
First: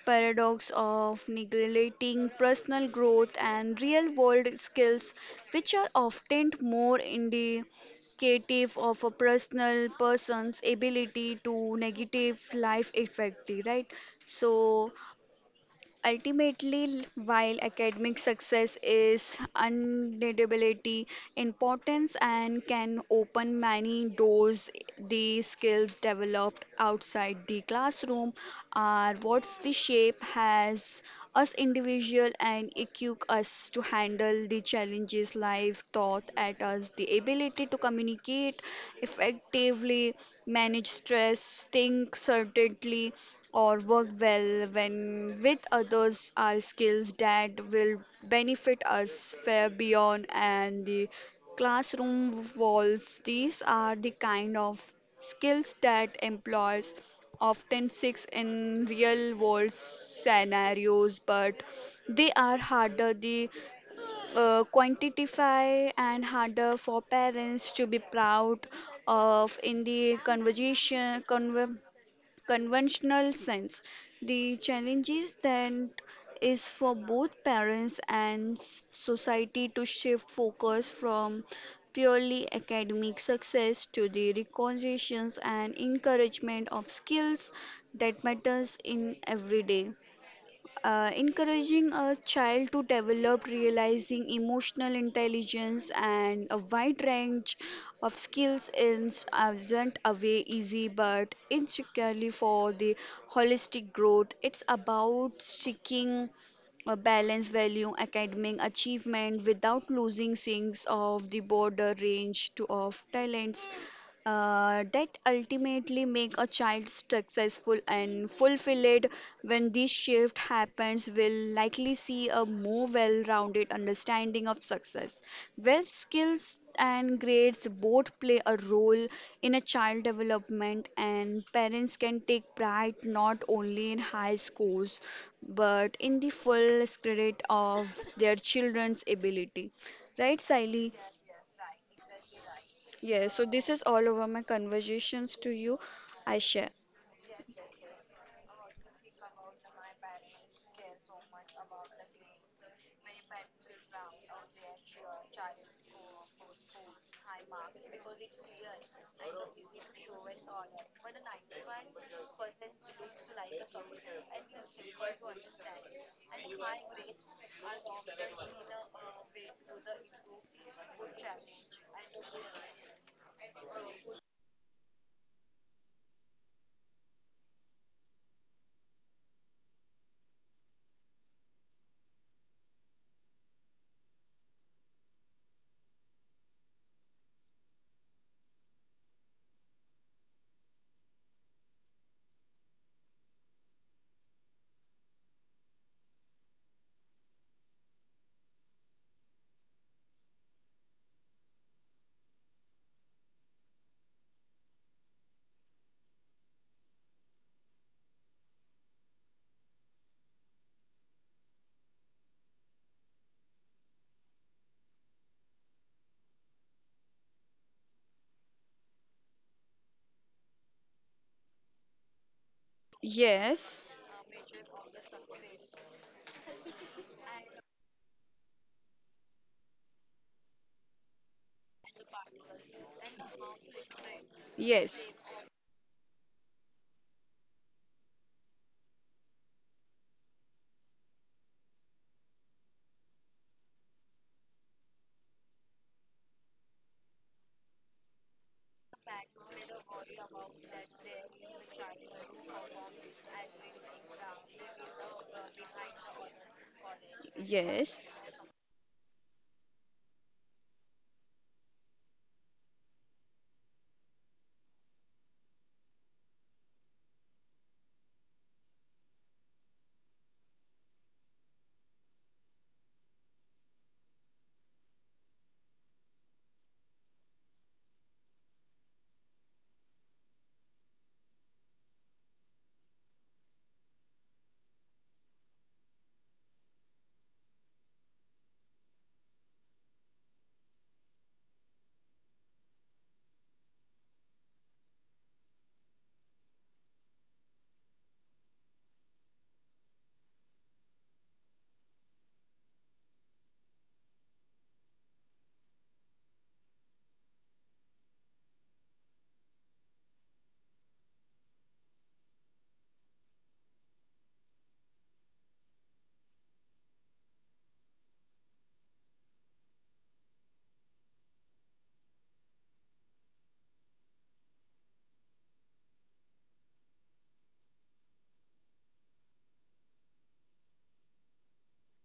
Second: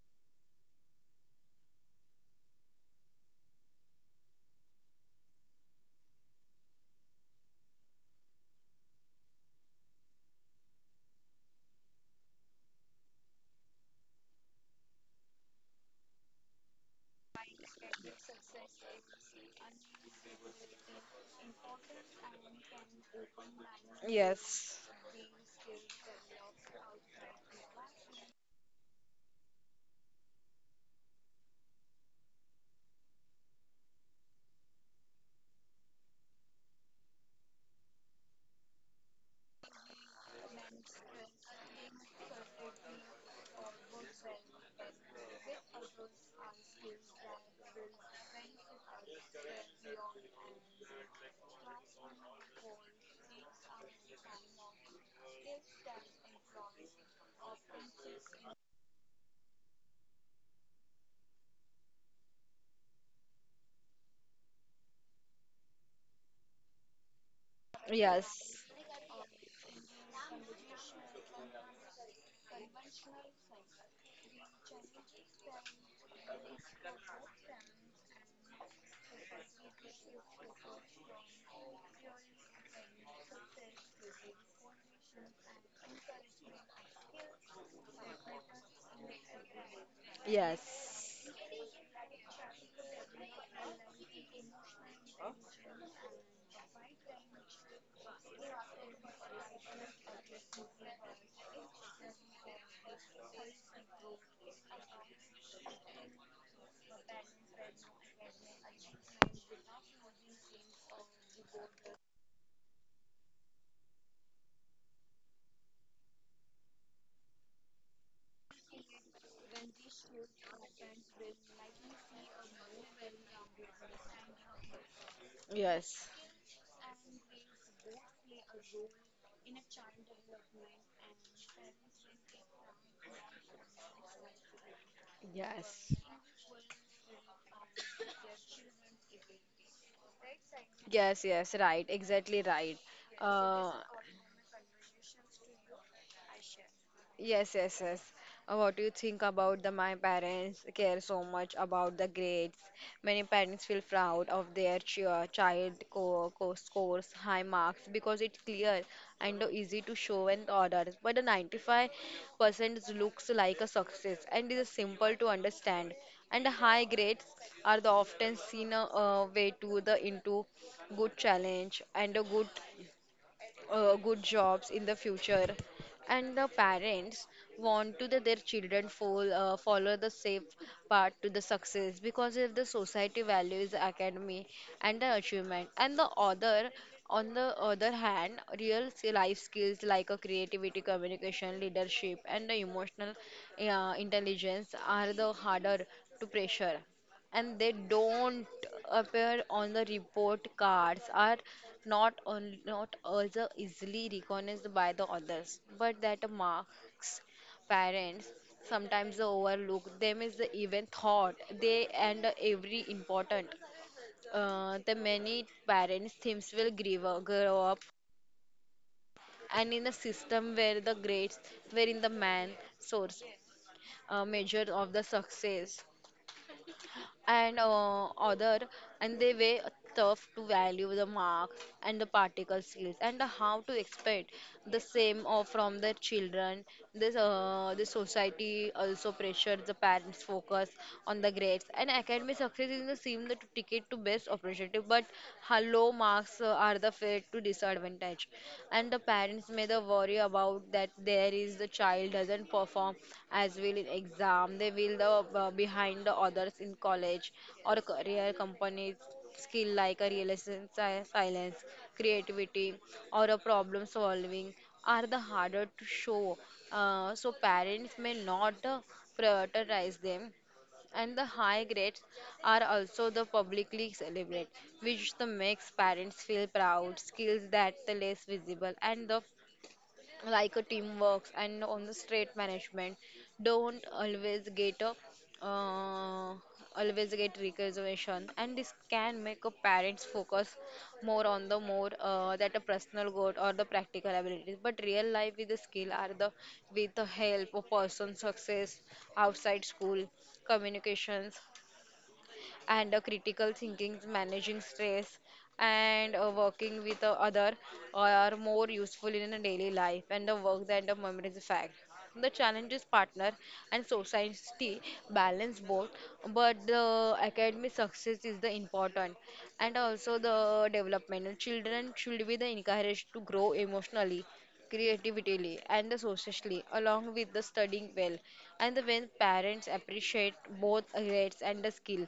Speaker 2: paradox of neglecting personal growth and real world skills, which are often more indicative of a personal person's ability to negative life effect, right, so ultimately, while academic success is undeniably important and can open
Speaker 1: Yes.
Speaker 2: many doors,
Speaker 1: Yes.
Speaker 2: the skills developed outside the classroom are what the shape has us individual and equip us to handle the challenges life taught at us. The ability to communicate effectively, manage stress, think certainly or work well when with others are skills that will benefit us far beyond and the classroom walls. These are the kind of skills that employers often seek in real world scenarios, but they are harder to quantify and harder for parents to be
Speaker 1: Yes.
Speaker 2: proud
Speaker 1: Yes.
Speaker 2: of in the conversation conver conventional sense. The challenges then is for both parents and society to shift focus from purely academic success to the recognitions and encouragement of skills that matters in everyday.
Speaker 1: Yes.
Speaker 2: Encouraging a child to develop realizing emotional intelligence and a wide range of skills is isn't away easy but insecurely for the holistic growth. It's about seeking a balance value academic achievement without losing things of the border range to of talents that ultimately make a child successful and fulfilled. When this shift happens will likely see a more well-rounded understanding of success where
Speaker 1: Yes.
Speaker 2: skills and grades both play a role in a child development, and parents can take pride not only in high scores
Speaker 1: Yes.
Speaker 2: but in the full credit of their children's ability, right Siley?
Speaker 1: Yes. Right. Exactly right.
Speaker 2: Yes, so this
Speaker 1: Uh,
Speaker 2: is all over my conversations to you. I share.
Speaker 1: Yes, yes, yes. What do you think about the my parents care so much about the grades? Many parents feel proud of their chi- child co co scores high marks because it's clear and easy to show and order. But the 95% looks like a success and is simple to understand. And the high grades are the often seen a way to the into good challenge and a good good jobs in the future, and the parents want to that their children follow, follow the safe path to the success, because if the society values academy and the achievement and the other, on the other hand real life skills like a creativity, communication, leadership, and the emotional intelligence are the harder to pressure, and they don't appear on the report cards, are not on, not as easily recognized by the others, but that marks parents sometimes overlook them is the even thought they and every important. The many parents themes will grow up and in a system where the grades were in the man source
Speaker 2: Yes,
Speaker 1: measure of the success, and uh, other and they were tough to value the mark and the particle skills and how to expect the
Speaker 2: yes,
Speaker 1: same or from their children. This the society also pressured the parents focus on the grades, and academic success is the same the ticket to best opportunity, but how low marks are the fate to disadvantage, and the parents may the worry about that there is the child doesn't perform as well in exam, they will the behind the others in college or
Speaker 2: yes,
Speaker 1: career companies. Skill like a realization, silence, creativity, or a problem solving are the harder to show, so parents may not prioritize them, and the high grades are also the publicly celebrated, which the makes parents feel proud. Skills that the less visible and the like a teamwork and on the straight management don't always get a uh, always get recognition, and this can make a parents focus more on the more that a personal goal or the practical abilities. But real life with the skill are the with the help of person success outside school, communications, and critical thinking, managing stress, and working with other are more useful in a daily life and the work than the memories fact. The challenge is partner and society balance both, but the academic success is the important, and also the development. Children should be the encouraged to grow emotionally, creatively, and the socially, along with the studying well. And the when parents appreciate both grades and the skill,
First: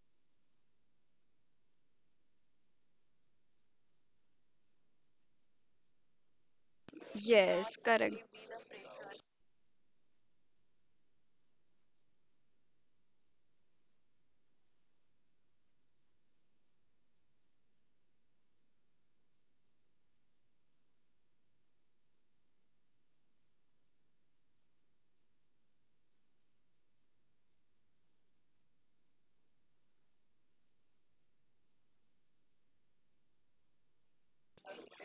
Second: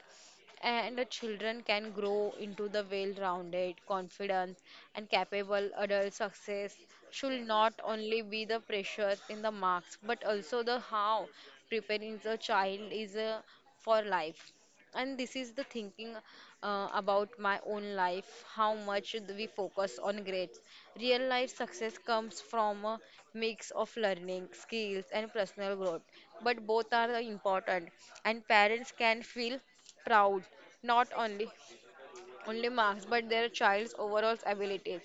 Speaker 1: and the children can grow into the well-rounded, confident, and capable adult success should not
Speaker 2: yes,
Speaker 1: only
Speaker 2: correct.
Speaker 1: be the pressure in the marks, but also the how preparing the child is for life. And this is the thinking about my own life, how much do we focus on grades. Real life success comes from a mix of learning skills and personal growth, but both are important, and parents can feel proud not only marks but their child's overall abilities.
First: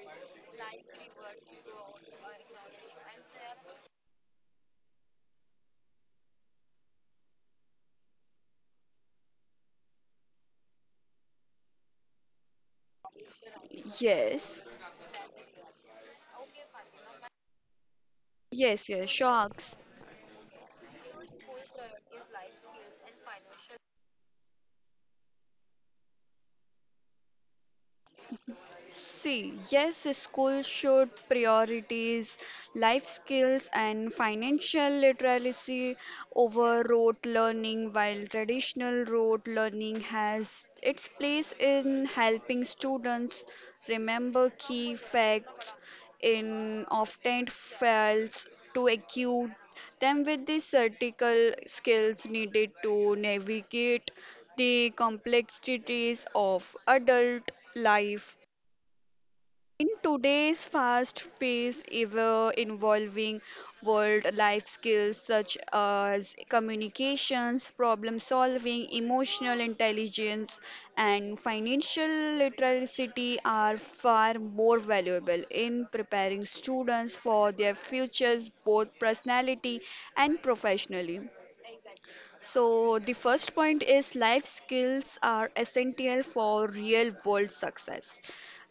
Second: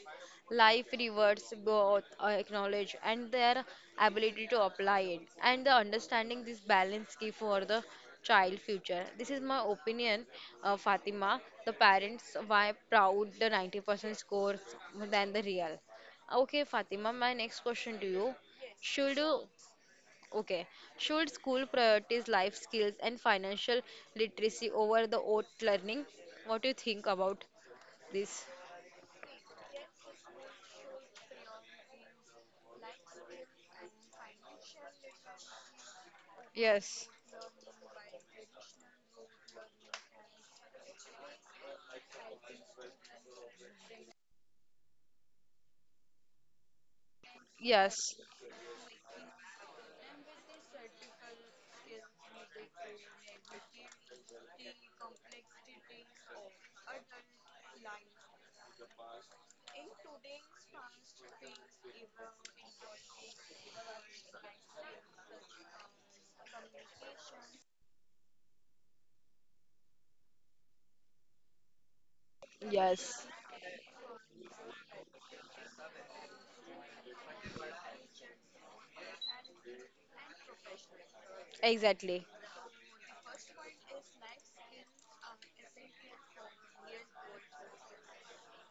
Speaker 1: Life rewards both acknowledge and their ability to apply it, and the understanding this balance key for the child future. This is my opinion, Fatima. The parents why proud the 90% scores
Speaker 2: Yes,
Speaker 1: than the real. Okay, Fatima, my next question to you.
Speaker 2: yes, yes,
Speaker 1: Should
Speaker 2: sharks.
Speaker 1: Okay. Should school prioritize life skills and financial literacy over the oat learning? What do you think about this?
Speaker 2: See, yes, schools should prioritize life skills and financial literacy over
Speaker 1: Yes.
Speaker 2: rote learning, while traditional rote learning has its place in helping students remember key facts in often
Speaker 1: Yes.
Speaker 2: fails to equip them with the critical skills needed to navigate the complexities of adult life. In today's fast-paced, ever-evolving world, life skills such as communications, problem-solving, emotional intelligence, and financial
Speaker 1: Yes.
Speaker 2: literacy are far more valuable in preparing students for their futures, both personality and professionally.
Speaker 1: Exactly.
Speaker 2: So, the first point is life skills are essential for real world success.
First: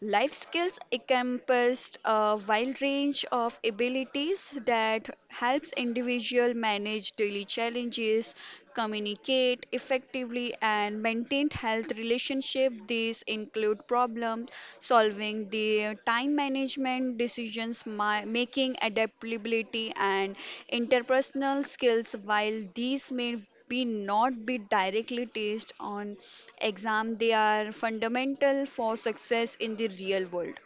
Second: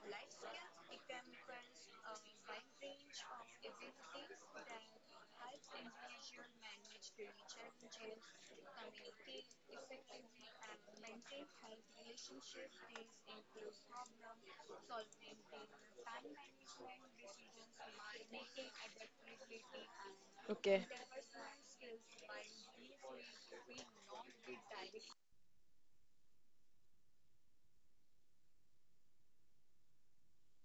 Speaker 2: Life skills encompass a wide range of abilities that helps individual manage daily challenges, communicate effectively and maintain health relationship. These include problem solving, the time management, decisions making, adaptability and
Speaker 1: Okay.
Speaker 2: interpersonal skills. While these may be not be directly tested on exam, they are fundamental for success in the real world.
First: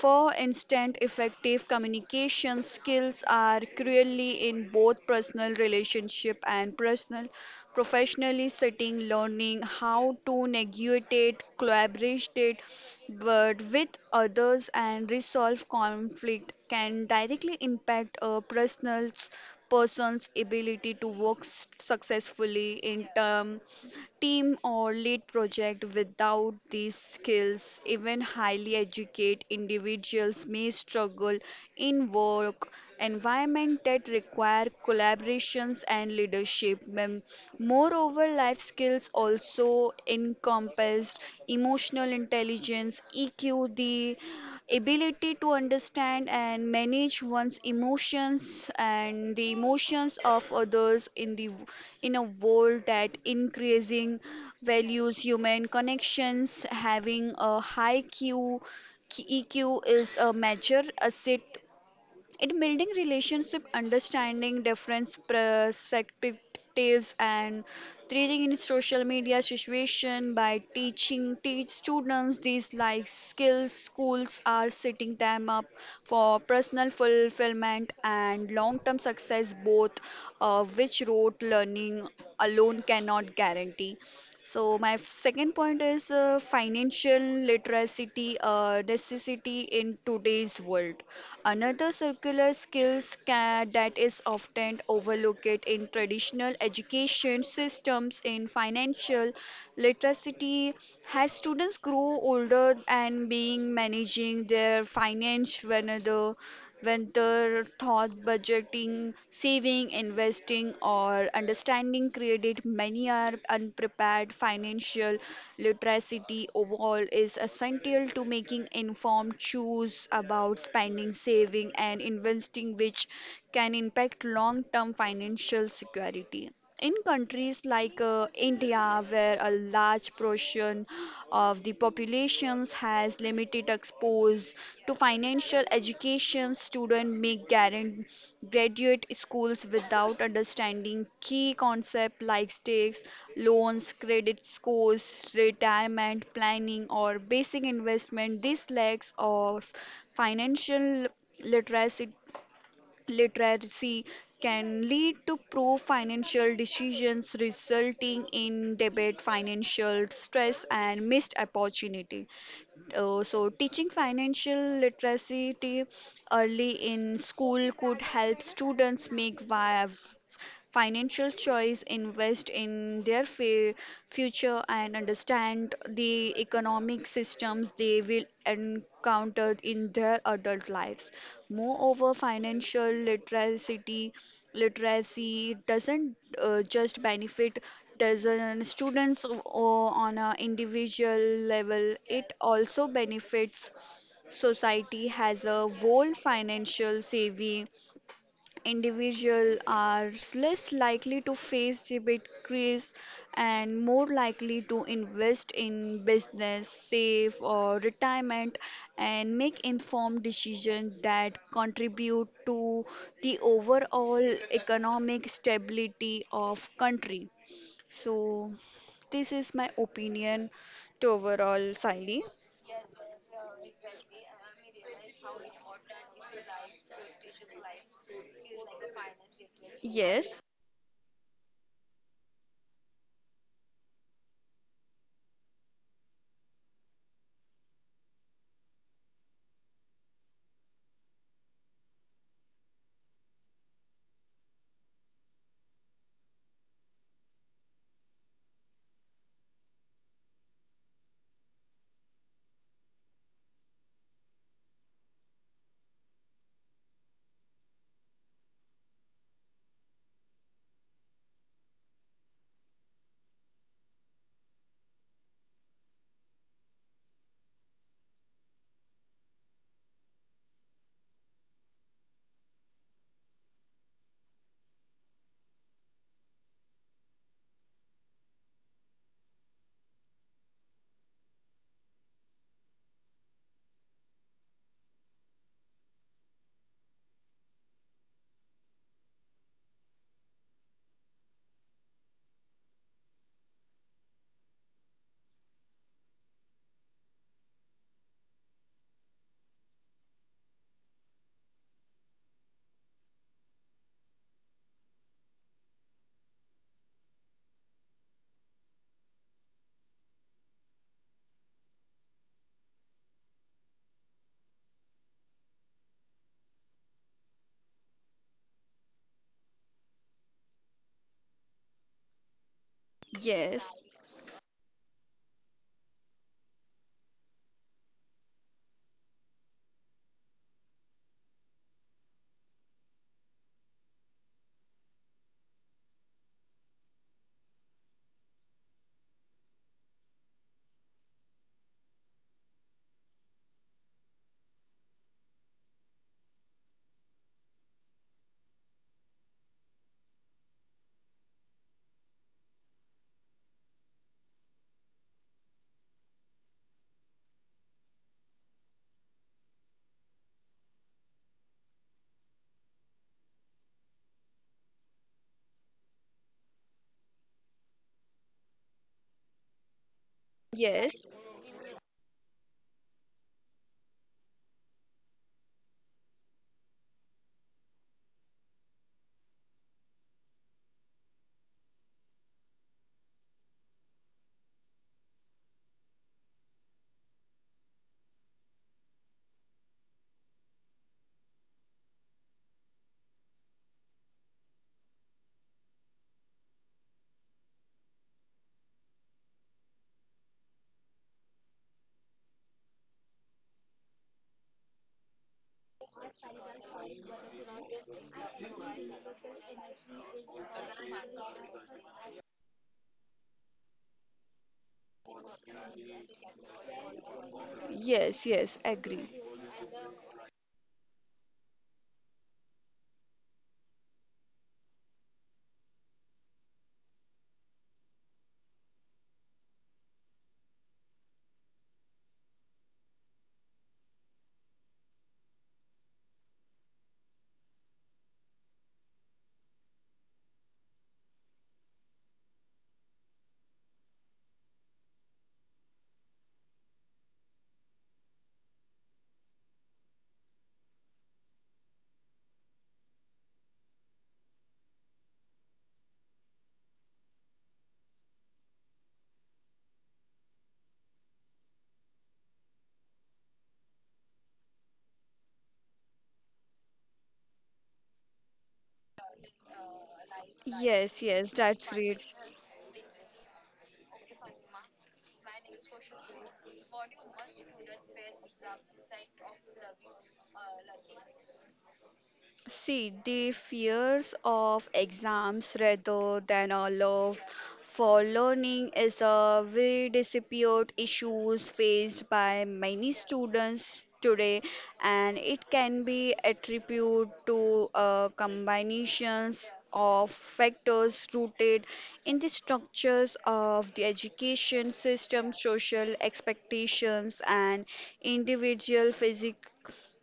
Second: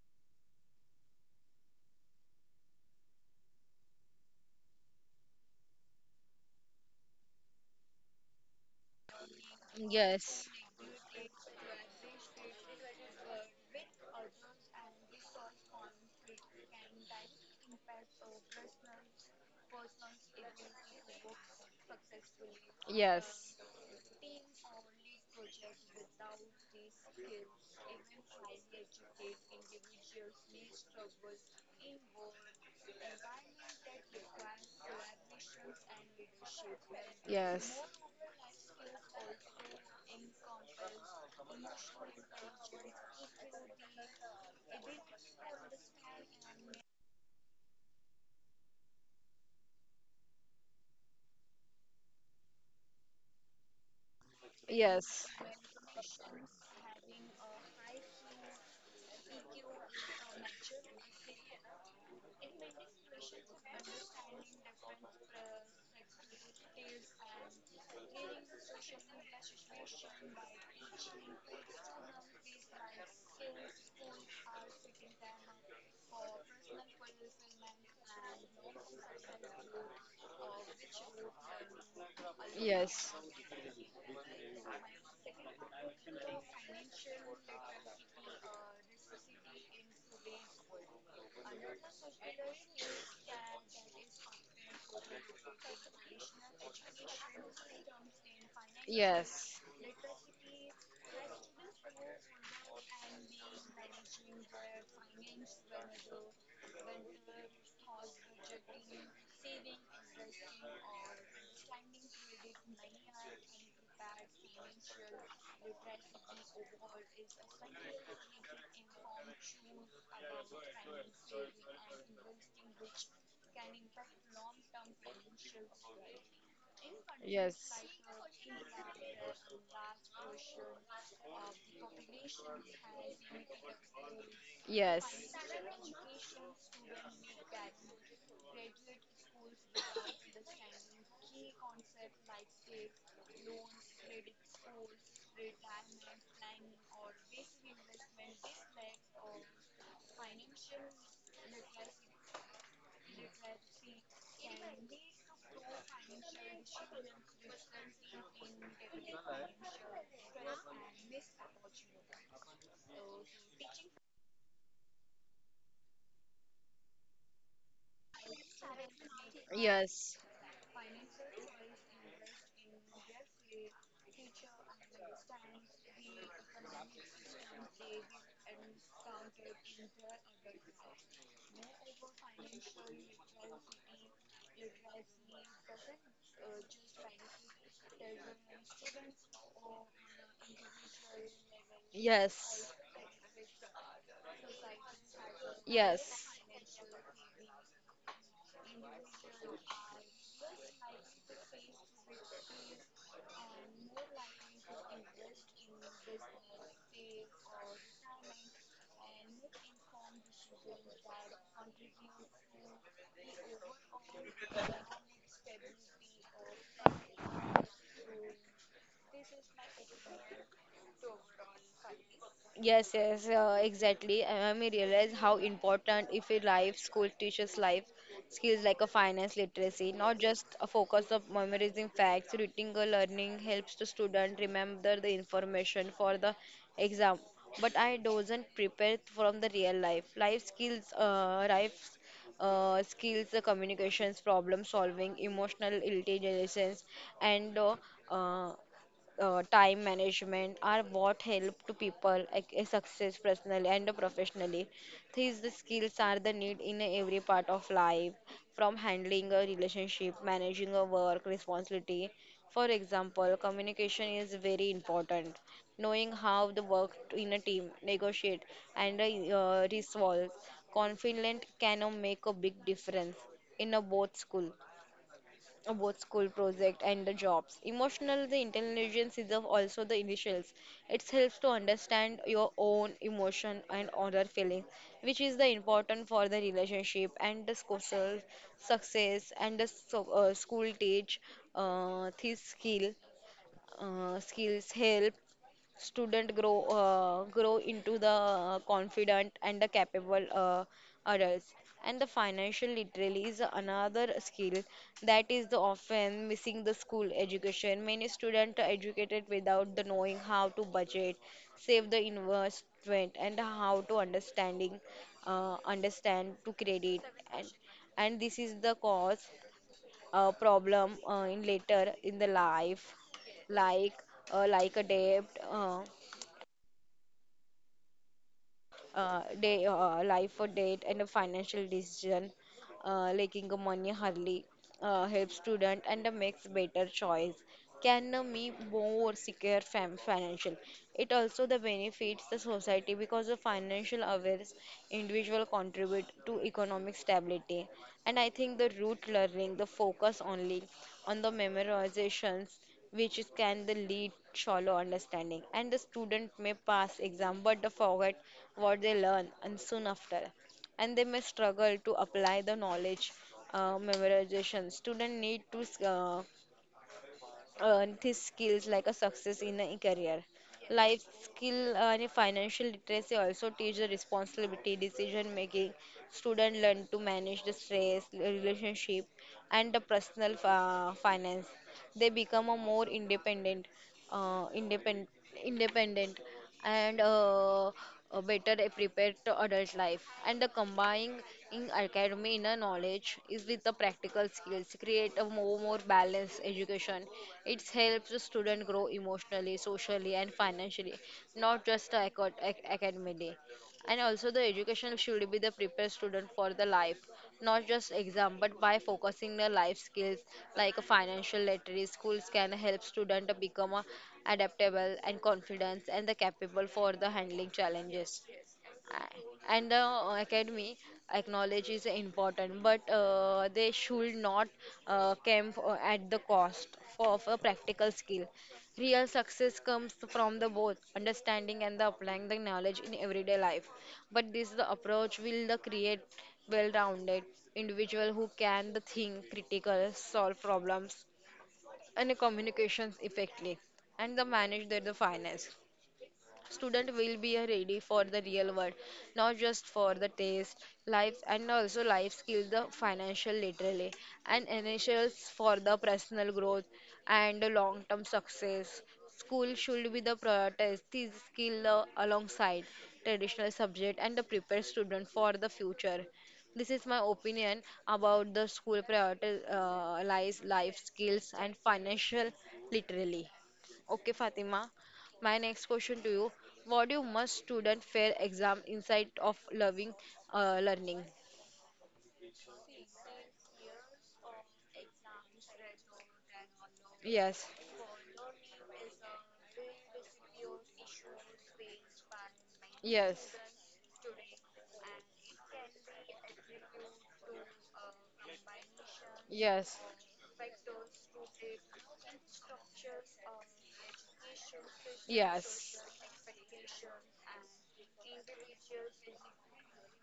Speaker 2: For instance, effective communication skills are crucially in both personal relationship and personal professionally setting. Learning how to
Speaker 1: Yes.
Speaker 2: negotiate collaborate but with others and resolve conflict can directly impact a person's ability to work successfully in
Speaker 1: Yes.
Speaker 2: team or lead project. Without these skills even highly educated individuals may struggle in work environment that require collaborations and leadership.
Speaker 1: Yes. Yes.
Speaker 2: Moreover, life skills also encompassed emotional intelligence EQ, the ability to understand and manage one's emotions and the emotions of others in a world that increasing values human connections. Having a high q EQ is a major asset, it building relationship, understanding different perspectives, and trading in social media situation. By teach students these like skills, schools are setting them up for personal fulfillment and long-term success, both which rote learning alone cannot guarantee. So second point is financial literacy, necessity in today's world. Another circular skills ca that is often overlooked in traditional education systems in financial
Speaker 1: Yes. Yes.
Speaker 2: literacy has students grow older and being managing their finance whenever whether thought budgeting, saving, investing, or understanding credit, many are unprepared. Financial literacy overall is essential to making informed choice about spending, saving, and investing, which can impact long-term financial security. In countries like India, where a large portion of the populations has limited exposure to financial education, graduate schools without understanding key concepts like stakes, loans, credit scores, retirement planning, or basic investment. This lacks of financial literacy literacy can lead to poor financial decisions resulting in debt financial stress and missed opportunity. So, teaching financial literacy early in school could help students make wise
Speaker 1: Yes.
Speaker 2: financial choice, invest in their future, and understand the economic systems they will encounter in their adult lives. Moreover, financial literacy doesn't just benefit doesn't students on an individual level.
Speaker 1: Yes.
Speaker 2: It
Speaker 1: Yes.
Speaker 2: also benefits society as a whole.
Speaker 1: Yes.
Speaker 2: Financial savvy
Speaker 1: Yes.
Speaker 2: individual are less likely to face debit crisis and more likely to invest in business save or retirement and make informed decisions that contribute to the overall economic stability of country. So, this is my opinion to overall, Siley.
Speaker 1: Yes, yes, exactly. And I may realize how important if a life school teaches life skills like a finance literacy, not
Speaker 2: Yes,
Speaker 1: just a focus of memorizing facts. Reading or learning helps the student remember the information for the exam, but I doesn't prepare from the real life. Life skills, the communications, problem solving, emotional intelligence, and uh, time management are what help to people like, a success personally and professionally. These the skills are the need in every part of life, from handling a relationship, managing a work responsibility. For example, communication is very important. Knowing how the work in a team, negotiate, and resolve confident can make a big difference in a both school project and the jobs. Emotional, the intelligence is of also the initials. It helps to understand your own emotion and other feelings, which is the important for the relationship and the social success. And the so, school teach this skill. Skills help student grow grow into the confident and the capable adults, and the financial literacy is another skill that is the often missing the school education. Many students are educated without the knowing how to budget, save the investment, and how to understanding understand to credit, and and this is the cause problem in later in the life,
Speaker 2: yes,
Speaker 1: like like a debt, uh, day, life or death, and a financial decision leaking ammonia hardly helps student and makes better choice, can me more secure financial. It also the benefits the society, because the financial awareness individual contribute to economic stability. And I think the root learning the focus only on the memorizations, which is can the lead shallow understanding, and the student may pass exam but they forget what they learn and soon after, and they may struggle to apply the knowledge. Memorization student need to earn these skills like a success in a career.
Speaker 2: yes,
Speaker 1: Life skill and financial literacy also teach the responsibility decision making. Student learn to manage the stress relationship and the personal finance. They become a more independent, uh, independent independent, and a better prepared to adult life. And the combining in academy inner knowledge is with the practical skills create a more, more balanced education. It helps the student grow emotionally, socially, and financially, not just academically. And also, the education should be the prepare student for the life, not just exam, but by focusing the life skills like a financial literacy, schools can help student to become a adaptable and confident and the capable for the handling challenges.
Speaker 2: yes, yes, agree.
Speaker 1: And the academy acknowledge is important, but they should not come at the cost for, of a practical skill. Real success comes from the both understanding and the applying the knowledge in everyday life. But this the approach will the create well-rounded individual who can the think critical, solve problems, and communications effectively and the manage their the finance. Student will be ready for the real world, not just for the taste, life, and also life skills, the financial literacy, and initials for the personal growth and the long-term success. School should be the prioritize these skill alongside traditional subject and the prepare student for the future. This is my opinion about the school prioritize life
Speaker 2: Yes, yes,
Speaker 1: skills and
Speaker 2: that's great.
Speaker 1: financial literacy. Okay, Fatima. My next question to you, what do must student fail exam inside of loving learning?
Speaker 2: See, the fears of exams rather than a love
Speaker 1: Yes,
Speaker 2: for learning is a very disappeared issues faced by many
Speaker 1: yes,
Speaker 2: students today and it can be attributed to combinations
Speaker 1: yes,
Speaker 2: of factors rooted in the structures of the education system,
Speaker 1: yes,
Speaker 2: social expectations and individual physic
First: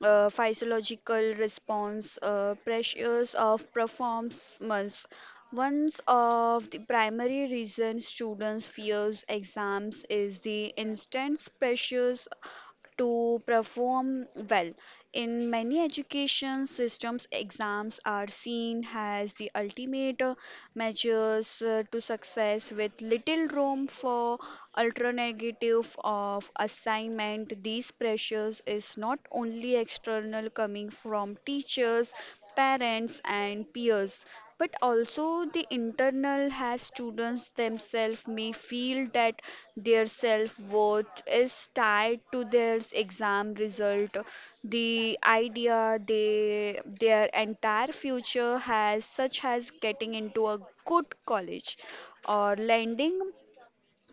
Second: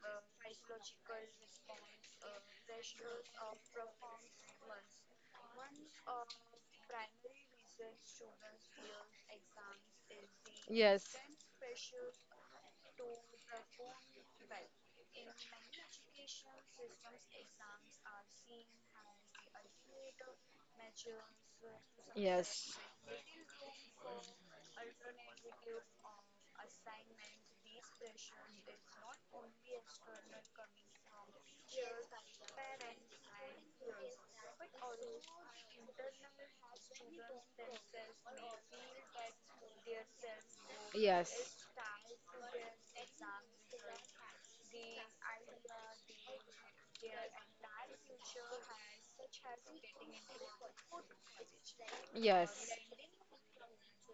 Speaker 2: physiological response, pressures of performance. One of the primary reasons students fears exams is the
Speaker 1: yes,
Speaker 2: intense pressures to perform well. In many education systems, exams are seen as the ultimate
Speaker 1: yes,
Speaker 2: measures to success, with little room for alternative of assignment. These pressures is not only external coming from teachers, parents, and peers, but also the internal has students themselves may feel that their self-worth
Speaker 1: yes,
Speaker 2: is tied to their exam result. The idea they their entire future has such as getting into a good college or landing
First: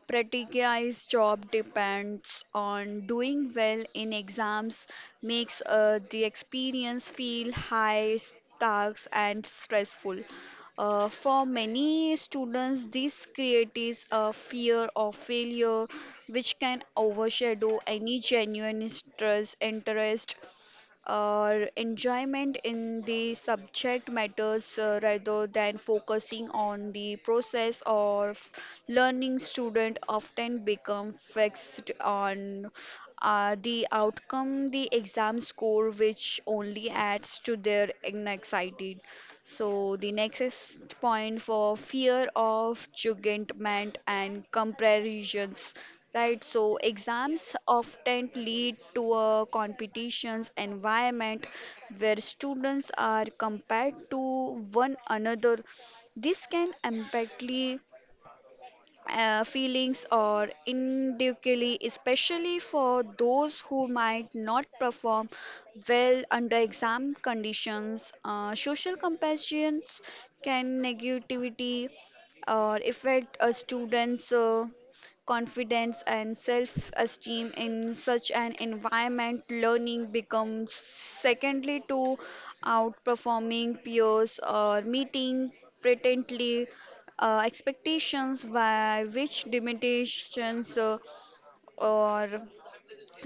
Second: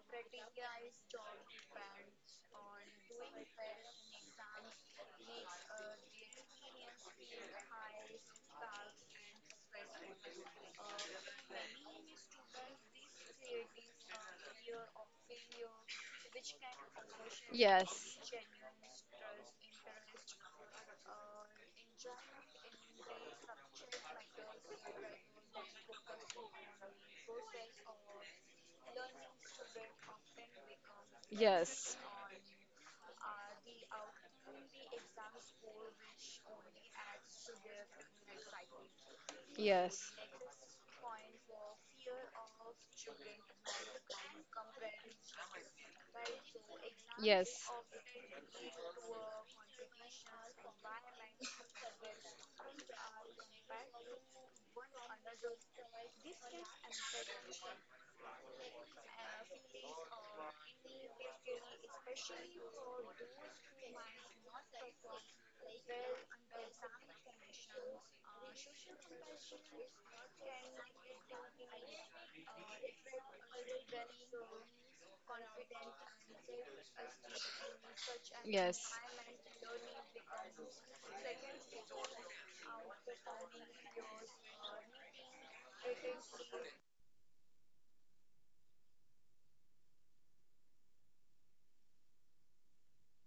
Speaker 2: Pratigya's job depends on doing well in exams, makes the experience feel high stakes and stressful. For many students, this creates a fear of failure, which can overshadow
Speaker 1: yes.
Speaker 2: any genuine interest or enjoyment in the subject matters. Rather than focusing on the process of learning, student often become
Speaker 1: Yes.
Speaker 2: fixed
Speaker 1: Yes.
Speaker 2: on the outcome, the exam score, which only adds to their anxiety. So
Speaker 1: Yes.
Speaker 2: the next point for fear of judgment and comparisons, right? So exams
Speaker 1: Yes.
Speaker 2: often lead to a competitions environment where students are compared to one another. This can impactly feelings or individually, especially for those who might not perform well under exam conditions. Social compassions can negativity or affect a student's confidence and self-esteem. In such an
Speaker 1: Yes,
Speaker 2: environment learning becomes secondly to outperforming peers or meeting patently expectations by which limitations or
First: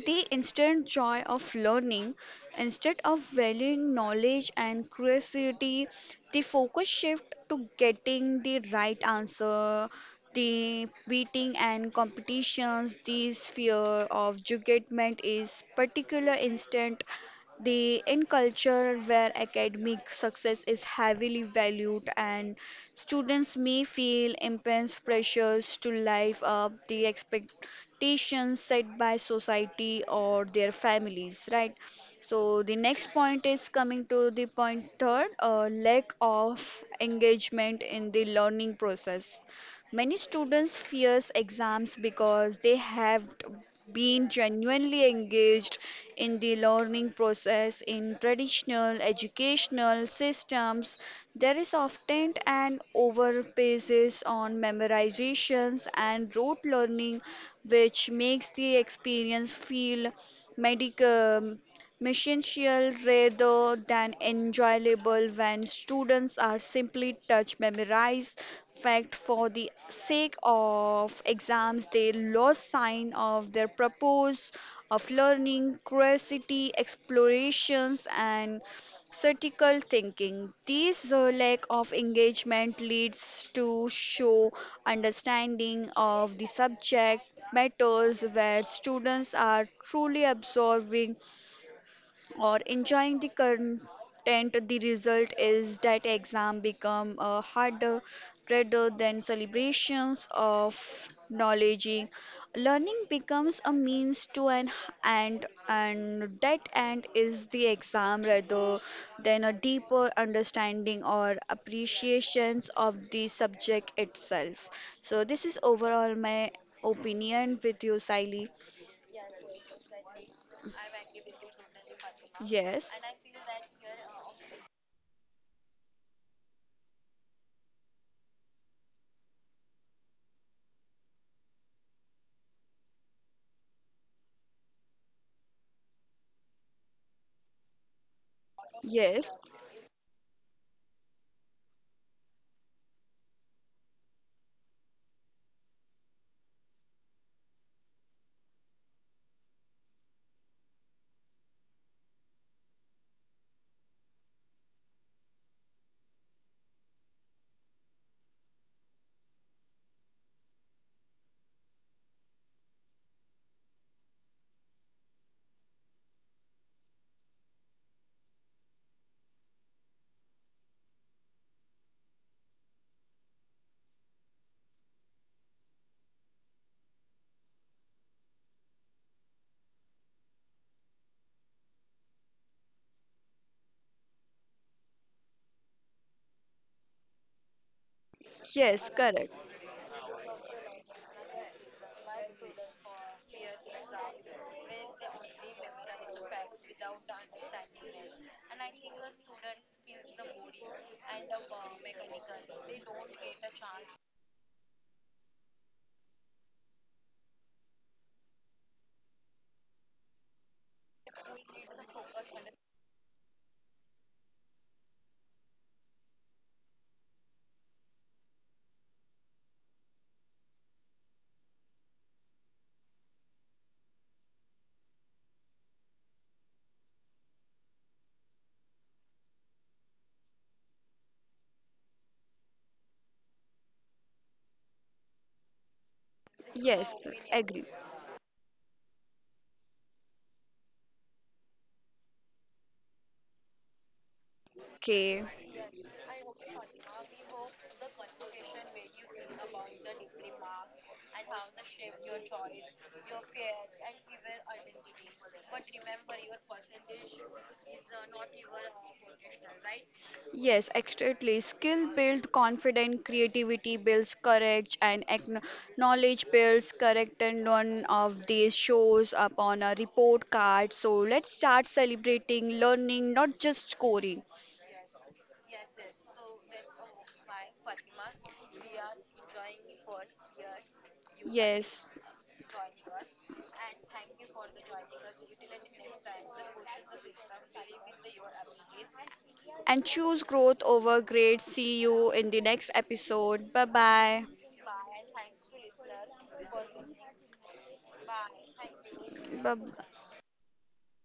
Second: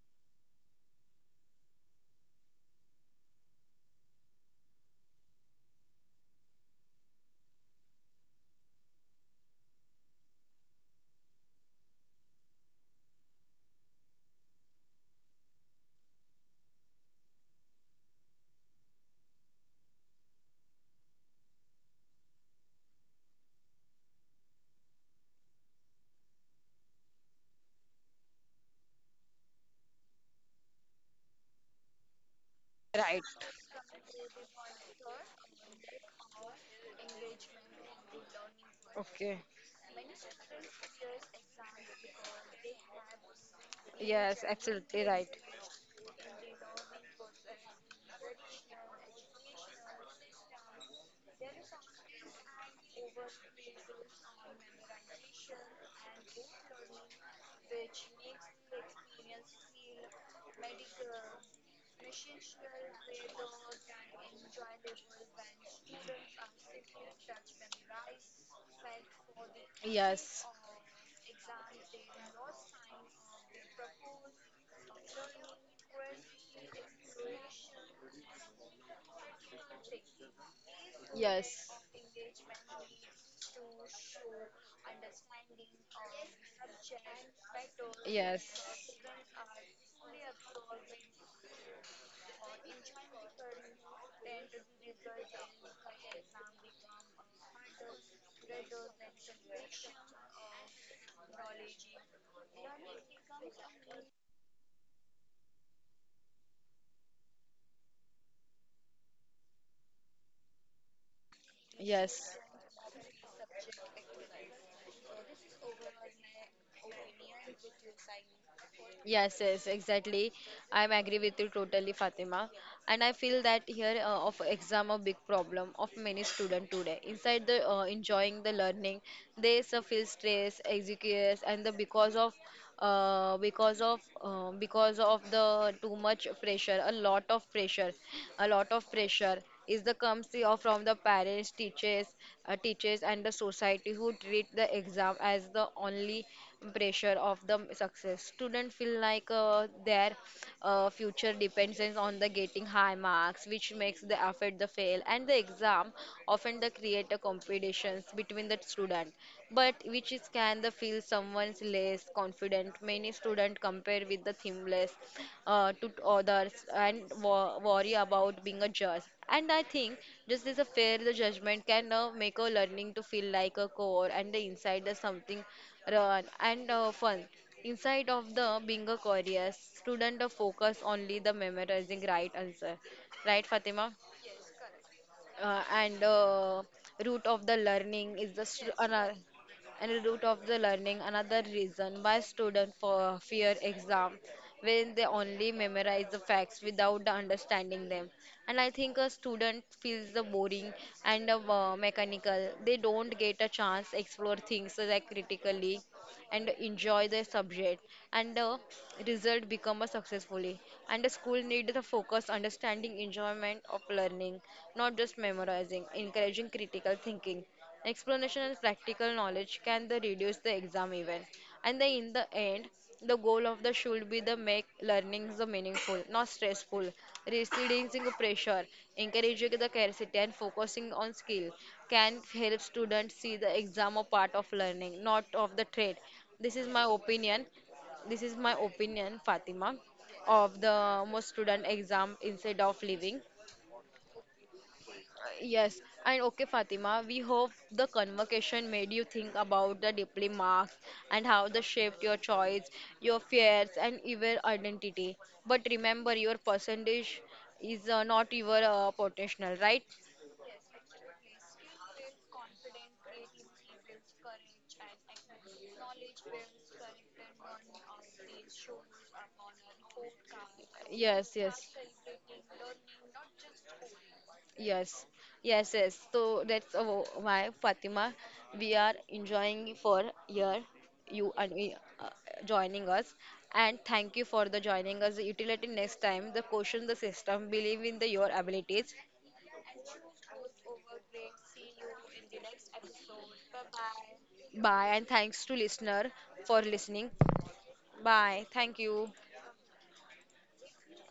Speaker 2: the instant joy of learning, instead of valuing knowledge and curiosity, the focus shift to getting the right answer, the beating and competitions. This fear of judgment is particular instant the in culture where academic success is heavily valued and students may feel immense pressures to live up the expectations set by society or their families, right? So the next
Speaker 1: right.
Speaker 2: point is coming to the point third, lack of engagement in the learning process.
Speaker 1: Okay.
Speaker 2: Many students fears exams because they have been
Speaker 1: Yes, absolutely
Speaker 2: genuinely
Speaker 1: right.
Speaker 2: engaged in the learning process. In traditional educational systems there is often an overemphasis on memorizations and rote learning which makes the experience feel medical messential rather than enjoyable. When students are simply touch memorize fact for the sake
Speaker 1: Yes,
Speaker 2: of exams they lost sign of their purpose of learning, curiosity, explorations and critical thinking. This lack of engagement leads to show understanding of the subject matters where students are truly absorbing or enjoying the content. The result is that exam become harder rather than celebrations of knowledge. Learning becomes a means to an end and that end is the exam rather than a deeper understanding or
Speaker 1: yes,
Speaker 2: appreciations of the subject itself. So this is overall my opinion with you, Siley.
Speaker 1: yes, yes, exactly. I'm agree with you totally, Fatima.
Speaker 2: Yes,
Speaker 1: And I feel that here of exam a big problem of many student today. Inside the enjoying the learning, they so feel stress, anxious, and the because of because of the too much pressure, a lot of pressure, a lot of
Speaker 2: yes.
Speaker 1: pressure is the comes or from the parents, teachers, and the society who treat the exam as the only pressure of the success. Students feel like their future depends on the getting high marks, which makes the affect the fail and the exam often the create a competitions between the student, but which is can the feel someone's less confident. Many students compare with the themless to others and worry about being a judge. And I think just as a fair the judgment can make a learning to feel like a core and the inside is something run and fun. Inside of the bingo careers, student focus only the memorizing right answer. Right, Fatima? And root of the learning is the
Speaker 2: Yes, correct.
Speaker 1: and root of the learning another reason why student for fear exam where they only memorize the facts without the understanding them. And I think a student feels the boring and the mechanical. They don't get a chance explore things like critically and enjoy the subject, and the result become a successfully, and the school need the focus understanding enjoyment of learning, not just memorizing, encouraging critical thinking, explanation and practical knowledge can the reduce the exam event. And then in the end, the goal of the should be the make learning the meaningful, not stressful, reducing pressure, encouraging the curiosity and focusing on skill can help students see the exam a part of learning, not of the trade. This is my
Speaker 2: Yes,
Speaker 1: opinion.
Speaker 2: agree.
Speaker 1: This is my opinion, Fatima, of the most student exam instead of living.
Speaker 2: Okay.
Speaker 1: Yes, and okay, Fatima, we hope the conversation made you think about the deeply marks and how they shaped your choice, your fears, and your identity. But remember, your percentage is not your potential, right?
Speaker 2: Yes, exactly. Skill build confidence, creativity builds courage, and knowledge builds correct. And none of these shows up on a report card. So let's
Speaker 1: Yes, yes.
Speaker 2: start celebrating learning, not just scoring.
Speaker 1: Yes, yes, yes. So that's why Fatima, we are enjoying for here you and we,
Speaker 2: Yes,
Speaker 1: joining us, and thank you for the joining us. The utility next time, the question, the system, believe in the your abilities.
Speaker 2: and choose growth over grades. See you in the next episode. Bye bye.
Speaker 1: Bye, and thanks to listener for listening. Bye. Thank you.
Speaker 2: Bye.